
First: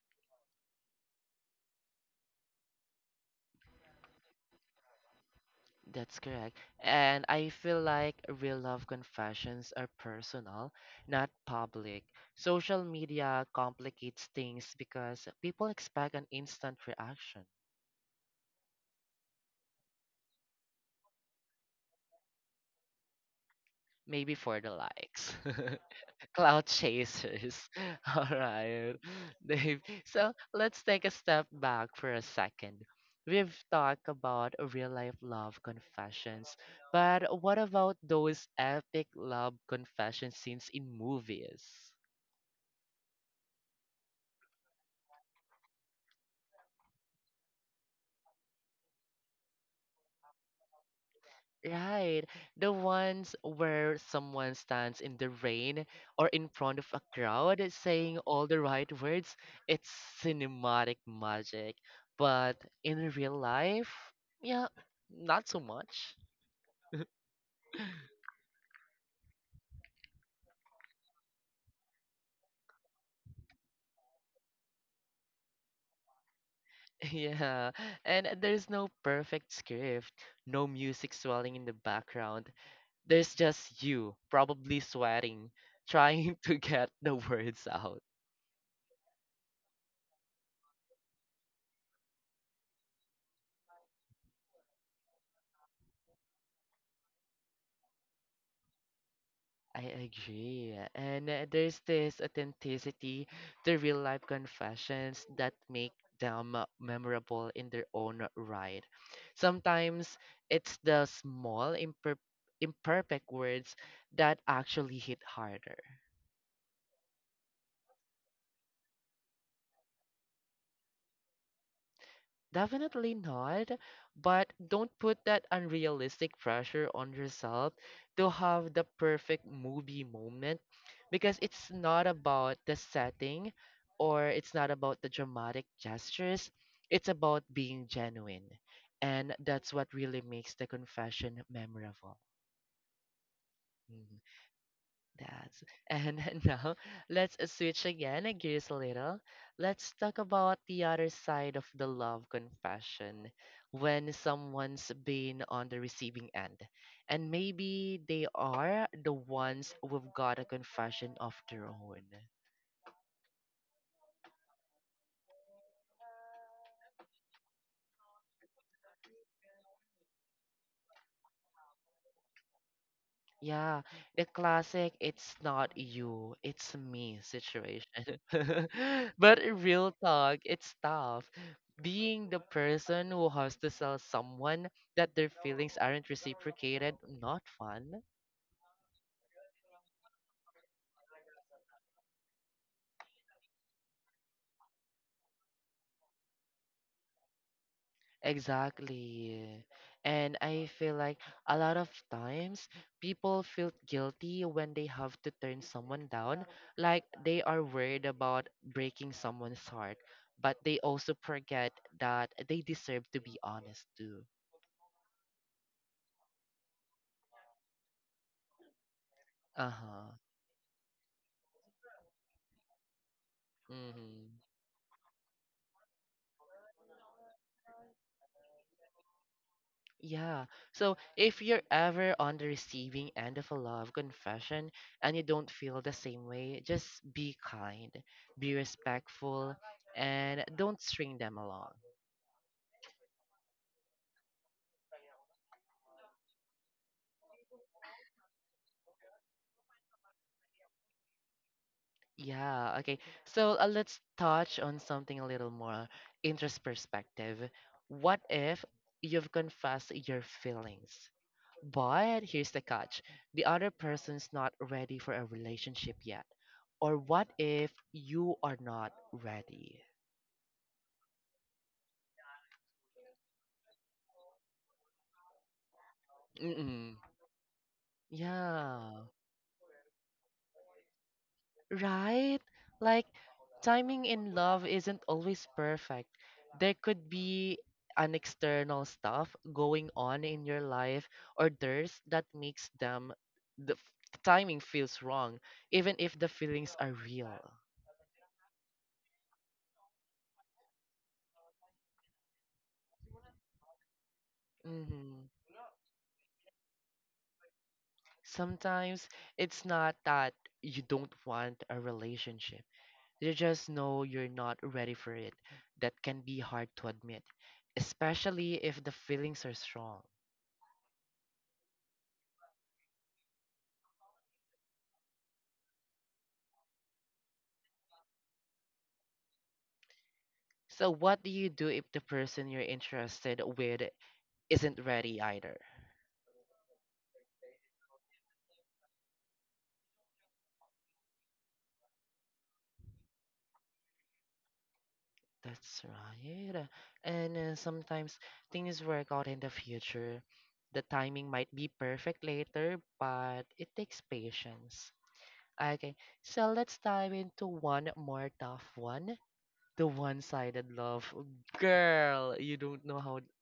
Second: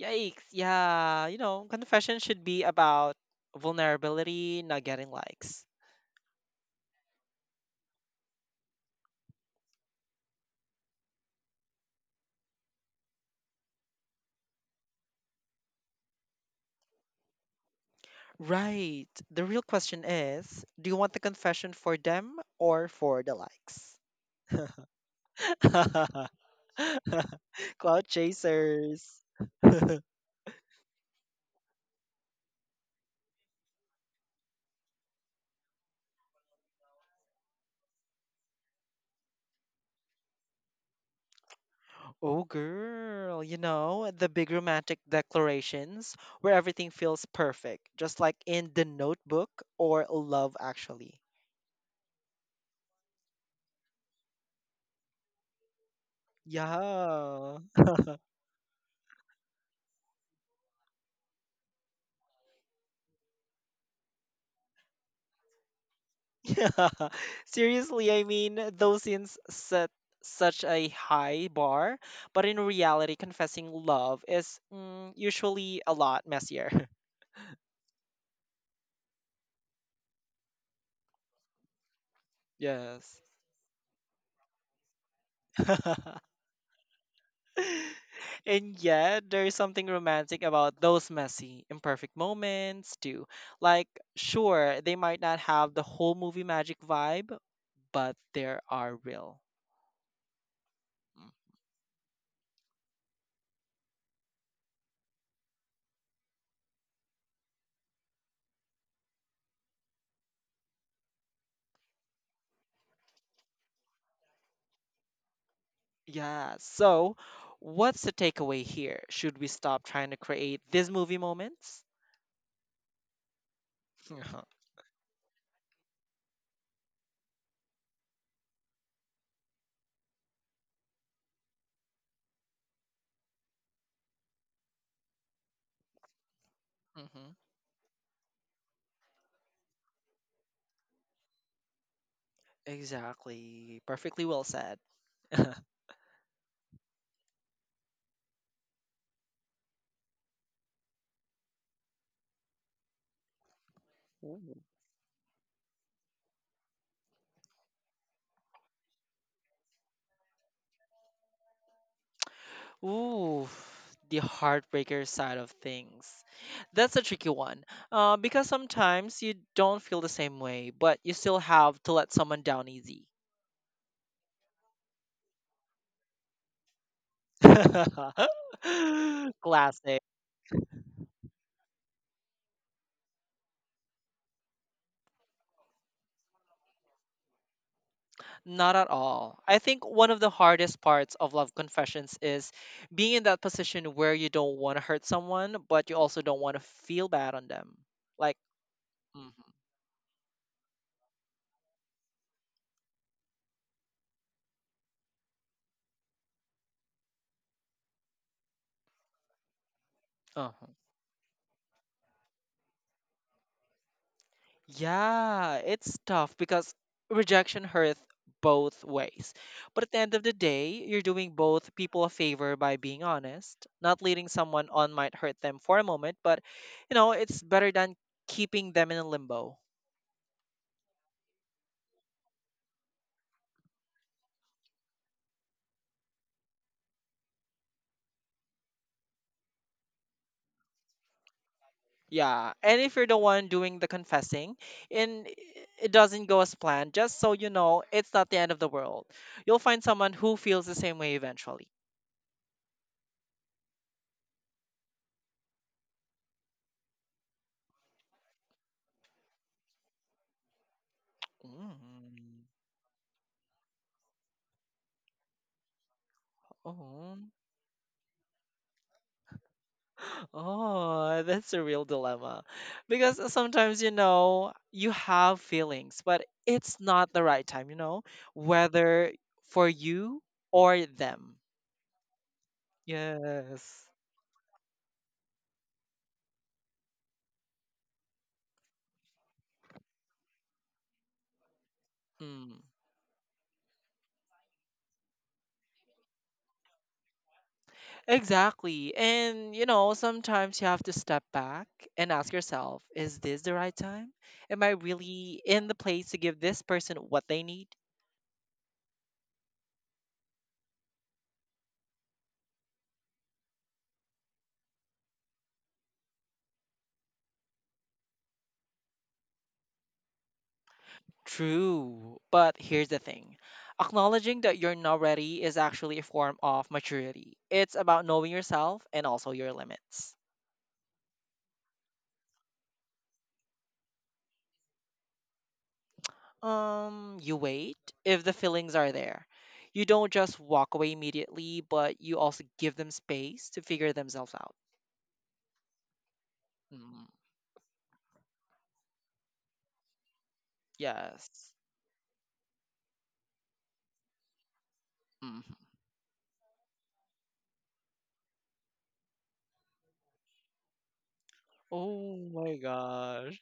Speaker 2: Yikes. Yeah. You know, confession should be about vulnerability, not getting likes.
Speaker 1: That's correct. And I feel like real love confessions are personal, not public. Social media complicates things because people expect an instant reaction,
Speaker 2: Right. The real question is do you want the confession for them or for the likes?
Speaker 1: maybe for the likes. Cloud chasers.
Speaker 2: Cloud
Speaker 1: All right,
Speaker 2: chasers.
Speaker 1: Dave. So let's take a step back for a second. We've talked about real life love confessions, but what about those epic love confession scenes in movies?
Speaker 2: Oh, girl, you know, the big romantic declarations where everything feels perfect, just like in The Notebook or Love Actually.
Speaker 1: Right. The ones where someone stands in the rain or in front of a
Speaker 2: Yeah.
Speaker 1: crowd saying all the right words, it's cinematic magic. But in real life, yeah, not so much.
Speaker 2: Yeah. Seriously, I mean, those scenes set such a high bar, but in reality, confessing love is mm, usually a lot messier.
Speaker 1: Yeah, and there's no perfect script, no music swelling in the background.
Speaker 2: Yes.
Speaker 1: There's just you, probably sweating, trying to get the words out.
Speaker 2: And yet, there is something romantic about those messy, imperfect moments, too. Like, sure, they might not have the whole movie magic vibe, but there are real.
Speaker 1: I agree.
Speaker 2: Mm.
Speaker 1: And uh, there's this authenticity to real life confessions that make them uh, memorable in their own right. Sometimes it's the small, imper- imperfect words that actually hit harder.
Speaker 2: Yeah, so what's the takeaway here? Should we stop trying to create these movie moments?
Speaker 1: Definitely not, but don't put that unrealistic pressure on yourself to have the perfect movie moment because it's not about the setting or it's not about the dramatic gestures. It's
Speaker 2: hmm
Speaker 1: about being genuine. And that's what really makes the confession memorable.
Speaker 2: Exactly.
Speaker 1: Hmm.
Speaker 2: Perfectly well said.
Speaker 1: That's And now let's switch again uh, gears a little. Let's talk about the other side of the love confession when someone's been on the receiving end. And maybe they are the ones who've got a confession of their own.
Speaker 2: Ooh, the heartbreaker side of things. That's a tricky one. Uh, because sometimes you don't feel the same way, but you still have to let someone down easy.
Speaker 1: Yeah, the classic "it's not you, it's me"
Speaker 2: Classic.
Speaker 1: situation. But in real talk, it's tough. Being the person who has to tell someone that their feelings aren't reciprocated, not fun.
Speaker 2: Not at all. I think one of the hardest parts of love confessions is being in that position where you don't want to hurt someone, but you also don't want to feel bad on them. Like,
Speaker 1: Exactly. And I feel like a lot of times people feel guilty when they have to turn someone down, like they are worried about breaking someone's heart,
Speaker 2: uh
Speaker 1: but
Speaker 2: huh.
Speaker 1: they also forget that they deserve to be honest too.
Speaker 2: Yeah, it's tough because rejection hurts both ways. But at the
Speaker 1: Uh-huh.
Speaker 2: end of the day, you're doing both people a favor by being honest. Not
Speaker 1: Mm-hmm.
Speaker 2: leading someone on might hurt them for a moment, but you know, it's better than keeping them in a limbo.
Speaker 1: Yeah. So if you're ever on the receiving end of a love confession and you don't feel the same way, just be kind, be respectful, and don't string them along.
Speaker 2: Yeah, and if you're the one doing the confessing and i- it doesn't go as planned, just so you know, it's not the end of the world. You'll find someone who feels the same way eventually.
Speaker 1: Yeah, okay. So uh, let's touch on something a little more interest perspective. What if you've confessed your feelings? But
Speaker 2: Mm.
Speaker 1: here's the catch the other person's not ready for a relationship yet. Or
Speaker 2: Oh.
Speaker 1: what if you are not ready?
Speaker 2: Oh, that's a real dilemma. Because sometimes, you know, you have feelings, but it's
Speaker 1: Mm-mm.
Speaker 2: not the right time, you know,
Speaker 1: Yeah.
Speaker 2: whether for you or them.
Speaker 1: Right? Like,
Speaker 2: Yes.
Speaker 1: timing in love isn't always perfect. There could be an external stuff going on in your life or there's that
Speaker 2: Mm.
Speaker 1: makes them the f- timing feels wrong, even if the feelings are real.
Speaker 2: Exactly. And, you know, sometimes you have to step back and ask yourself, is this the right time? Am I
Speaker 1: hmm
Speaker 2: really in the place to give this person what they need?
Speaker 1: Sometimes it's not that you don't want a relationship, you just know you're not ready for it. That can be hard to admit, especially if the feelings are strong.
Speaker 2: True. But here's the thing acknowledging that you're not ready is actually a form of maturity. It's about knowing yourself and also your limits.
Speaker 1: So what do you do if the person you're interested with isn't ready either?
Speaker 2: Um, you wait if the feelings are there. You don't just walk away immediately, but you also give them space to figure themselves out.
Speaker 1: That's right.
Speaker 2: Mm,
Speaker 1: And uh, sometimes things work out in the future. The timing might
Speaker 2: yes.
Speaker 1: be perfect later, but it takes patience.
Speaker 2: Mhm.
Speaker 1: Okay, so let's dive into one more tough one. The one-sided love.
Speaker 2: Oh
Speaker 1: Girl,
Speaker 2: my
Speaker 1: you don't know how
Speaker 2: gosh.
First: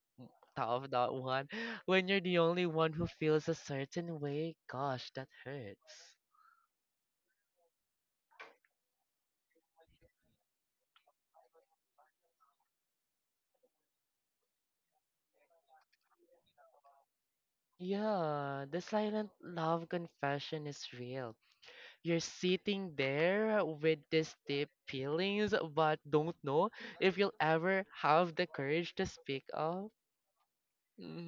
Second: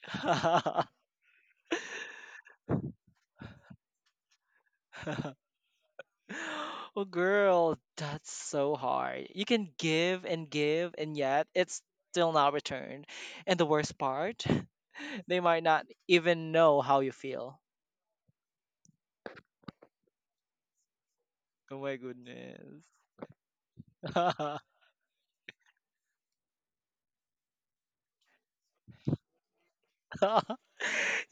Speaker 1: tough that one. When you're the only one who feels a certain way, gosh, that hurts.
Speaker 2: Oh, girl, that's so hard. You can give and give, and yet it's still not returned. And the worst part, they might not even know how you feel.
Speaker 1: Yeah, the silent love confession is real.
Speaker 2: Oh my
Speaker 1: You're
Speaker 2: goodness.
Speaker 1: sitting there with these deep feelings, but don't know if you'll ever have the courage to speak up.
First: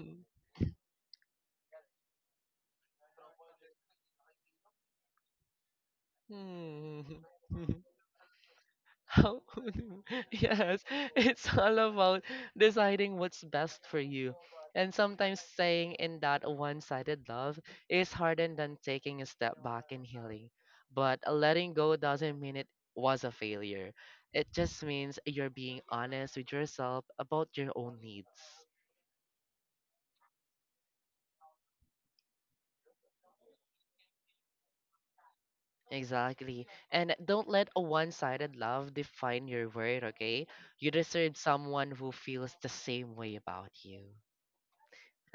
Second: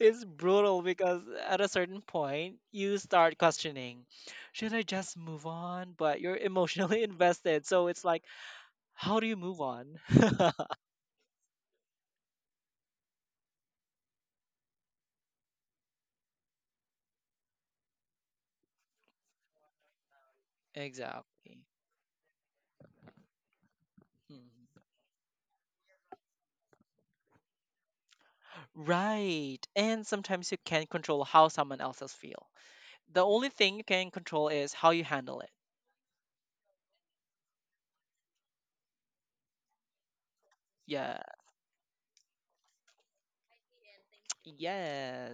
Speaker 2: It's brutal because at a certain point, you start questioning, should I just move on? But you're emotionally
Speaker 1: Hmm.
Speaker 2: invested, so it's like, how do you
Speaker 1: How,
Speaker 2: move on?
Speaker 1: yes, it's all about deciding what's best for you. And sometimes staying in that one sided love is harder than taking a step back and healing. But
Speaker 2: Exactly.
Speaker 1: letting go doesn't mean it was a failure, it
Speaker 2: Mhm.
Speaker 1: just means you're being honest with yourself about your own needs.
Speaker 2: Right. And sometimes you can't control how someone else's feel. The only thing you can control is how you handle it.
Speaker 1: Exactly. And don't let a one sided love define your worth, okay? You
Speaker 2: Yeah.
Speaker 1: deserve someone who feels the same way about you.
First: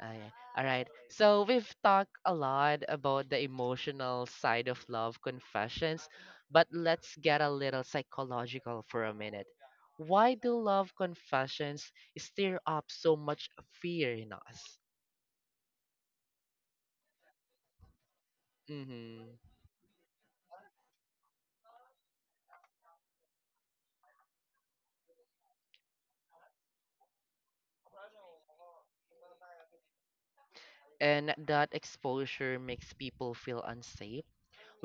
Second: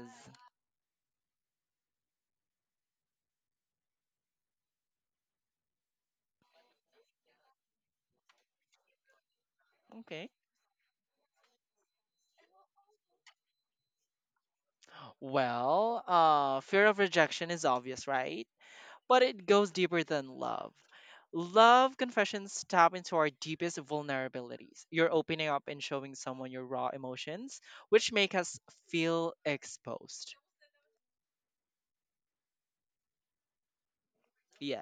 Speaker 1: Ah, yeah. All right. So we've talked a lot about the emotional side of love confessions, but let's get a little psychological for a minute.
Speaker 2: Okay.
Speaker 1: Why do love confessions stir up so much fear in us?
Speaker 2: Well, uh, fear of rejection is obvious, right? But
Speaker 1: Mm-hmm.
Speaker 2: it goes deeper than love. Love confessions tap into our deepest vulnerabilities. You're opening up and showing someone your raw emotions, which make us feel exposed.
Speaker 1: And that exposure makes people feel unsafe.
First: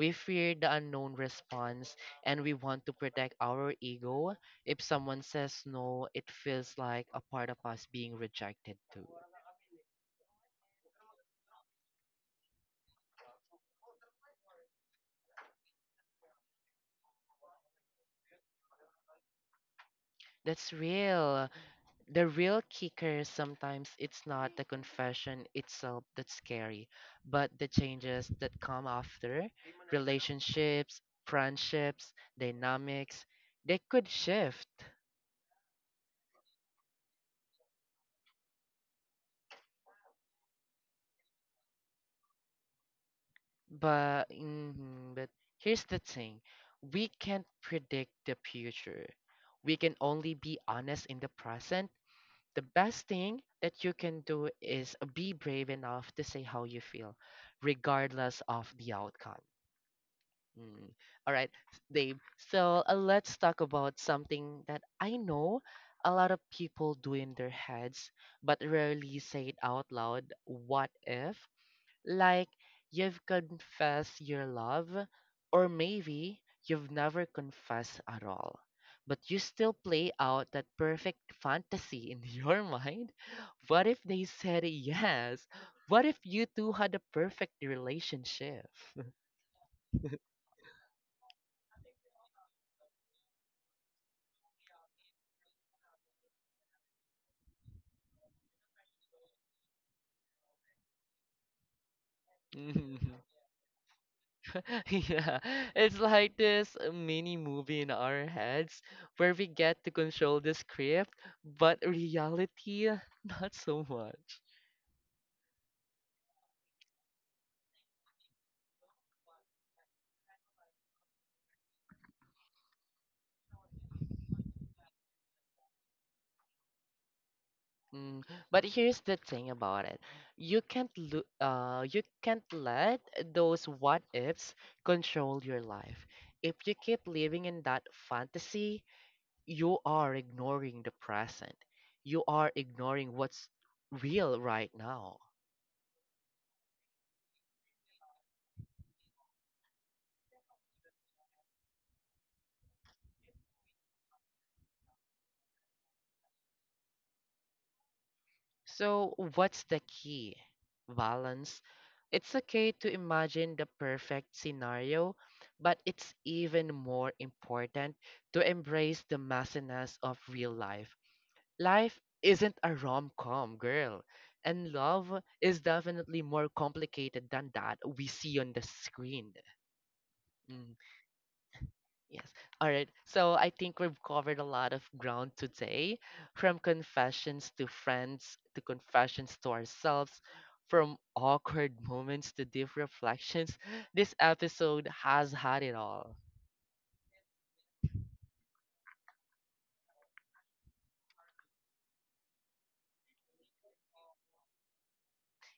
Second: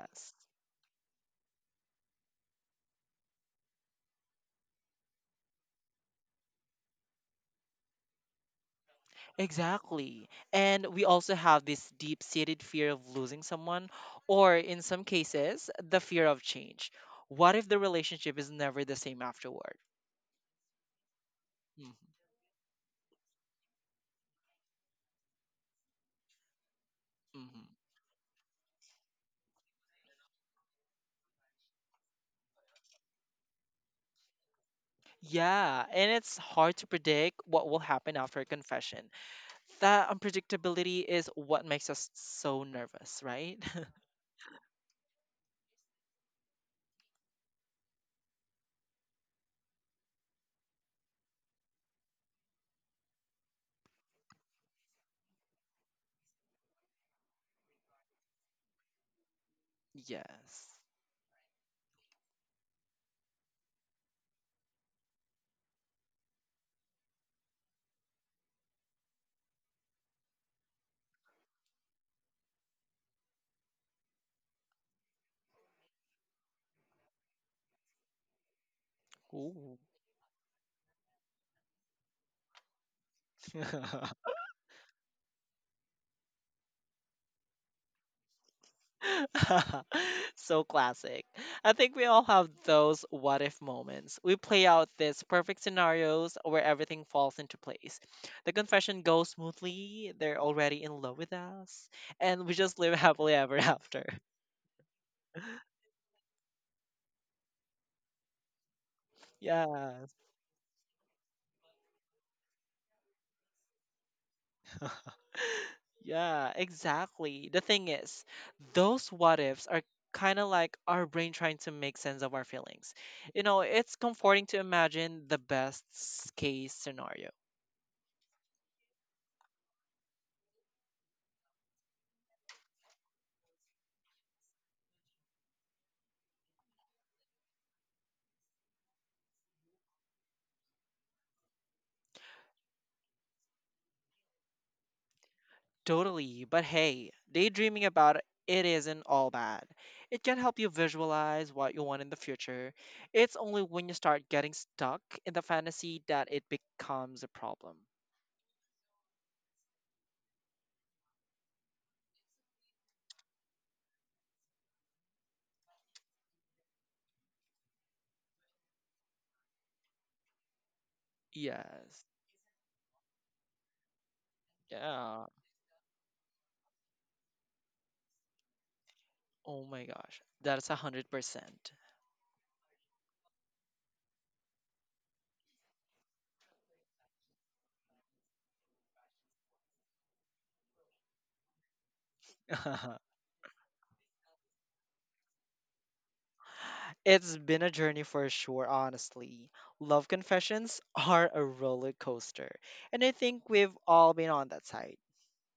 Speaker 1: We fear the unknown response and we want to protect our ego. If someone says no, it feels like a part of us being rejected too.
Speaker 2: Exactly. And we also have this deep seated fear of losing someone, or in some cases, the fear of change. What if the relationship is never the same afterward?
Speaker 1: That's real.
Speaker 2: hmm
Speaker 1: The real kicker sometimes it's not the confession itself that's scary, but
Speaker 2: hmm
Speaker 1: the changes that come after. Relationships, friendships, dynamics, they could shift.
Speaker 2: Yeah, and it's hard to predict what will happen after a confession. That unpredictability is what makes us so nervous, right?
Speaker 1: But mhm, but here's the thing. We can't predict the future. We can only be honest in the present. The best thing that you can do is be brave enough to say how you feel, regardless of the outcome.
Speaker 2: yes.
Speaker 1: Mm. All right, Dave. So uh, let's talk about something that I know a lot of people do in their heads, but rarely say it out loud. What if? Like, you've confessed your love, or maybe you've never confessed at all, but you still
Speaker 2: Ooh.
Speaker 1: play out that perfect fantasy in your mind. What if they said yes? What if you two had a perfect relationship?
Speaker 2: so classic. I think we all have those what if moments. We play out these perfect scenarios where everything falls into place. The confession goes smoothly, they're already in love with us, and we just live happily ever after.
Speaker 1: Yeah, it's like this mini movie in our heads where we get to
Speaker 2: Yeah.
Speaker 1: control the script, but reality, not so much.
Speaker 2: yeah, exactly. The thing is, those what ifs are kind of like our brain trying to make sense of our feelings. You know, it's comforting to imagine the best s- case scenario.
Speaker 1: Mm. But here's the thing about it. You can't lo uh you can't let those what ifs control your life. If you keep living in that fantasy, you are ignoring the present. You are ignoring what's real right now.
Speaker 2: Totally, but hey, daydreaming about it isn't all bad. It can help you visualize what you want in the future. It's only when you start getting stuck in the fantasy that it becomes a problem.
Speaker 1: So, what's the key? Balance. It's okay to imagine the perfect scenario, but it's even more important to embrace the messiness of real life. Life
Speaker 2: Yes.
Speaker 1: isn't a rom com, girl. And love
Speaker 2: Yeah.
Speaker 1: is definitely more complicated than that we see on the screen.
Speaker 2: Oh my gosh. That's
Speaker 1: Mm.
Speaker 2: a hundred percent.
Speaker 1: Yes. All right. So I think we've covered a lot of ground today from confessions to friends, to confessions to ourselves, from awkward moments to deep reflections. This episode has had it all.
Speaker 2: It's been a journey for sure, honestly. Love confessions are a roller coaster, and I think we've all been on that side,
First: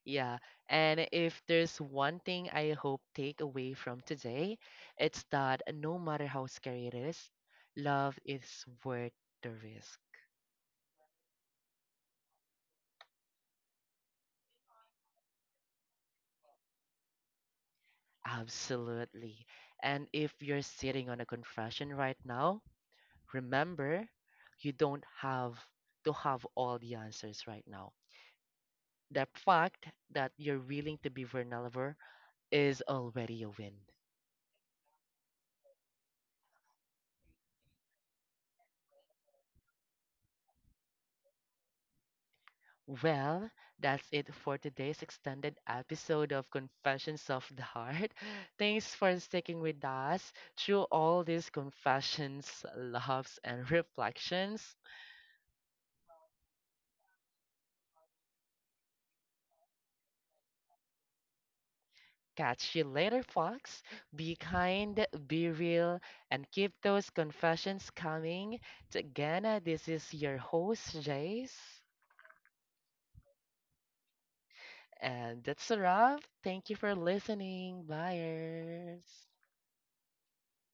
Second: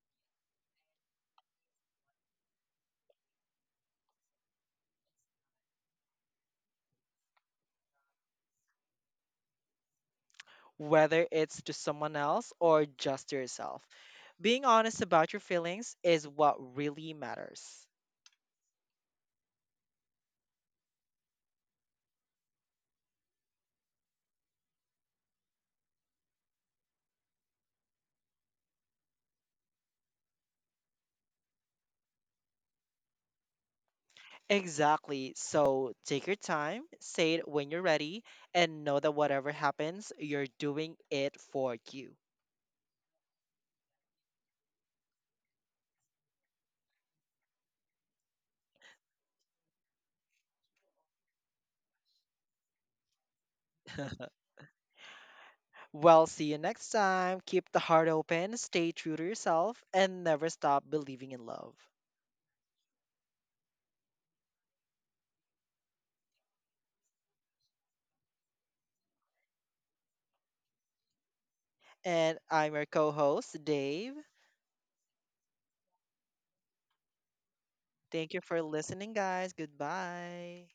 Speaker 1: Yeah. And if there's one thing I hope take away from today, it's that no matter how scary it is, love is worth the risk.
Speaker 2: whether it's to someone else or just to yourself. Being honest about your feelings is what really matters.
Speaker 1: Absolutely. And if you're sitting on a confession right now, remember, you don't have to have all the answers right now. The fact that you're willing to be vulnerable is already a win.
Speaker 2: Exactly. So take your time, say it when you're ready, and know that whatever happens, you're doing it for you.
Speaker 1: Well, that's it for today's extended episode of Confessions of the Heart. Thanks for sticking with us through all these confessions, loves, and reflections.
Speaker 2: Well, see you next time. Keep the heart open, stay true to yourself, and never stop believing in love.
Speaker 1: Catch you later, Fox. Be kind, be real, and keep those confessions coming. So again, uh, this is your host, Jace.
Speaker 2: And I'm your co host, Dave.
Speaker 1: And that's a wrap. Thank you for listening,
Speaker 2: Thank you for listening,
Speaker 1: buyers.
Speaker 2: guys. Goodbye.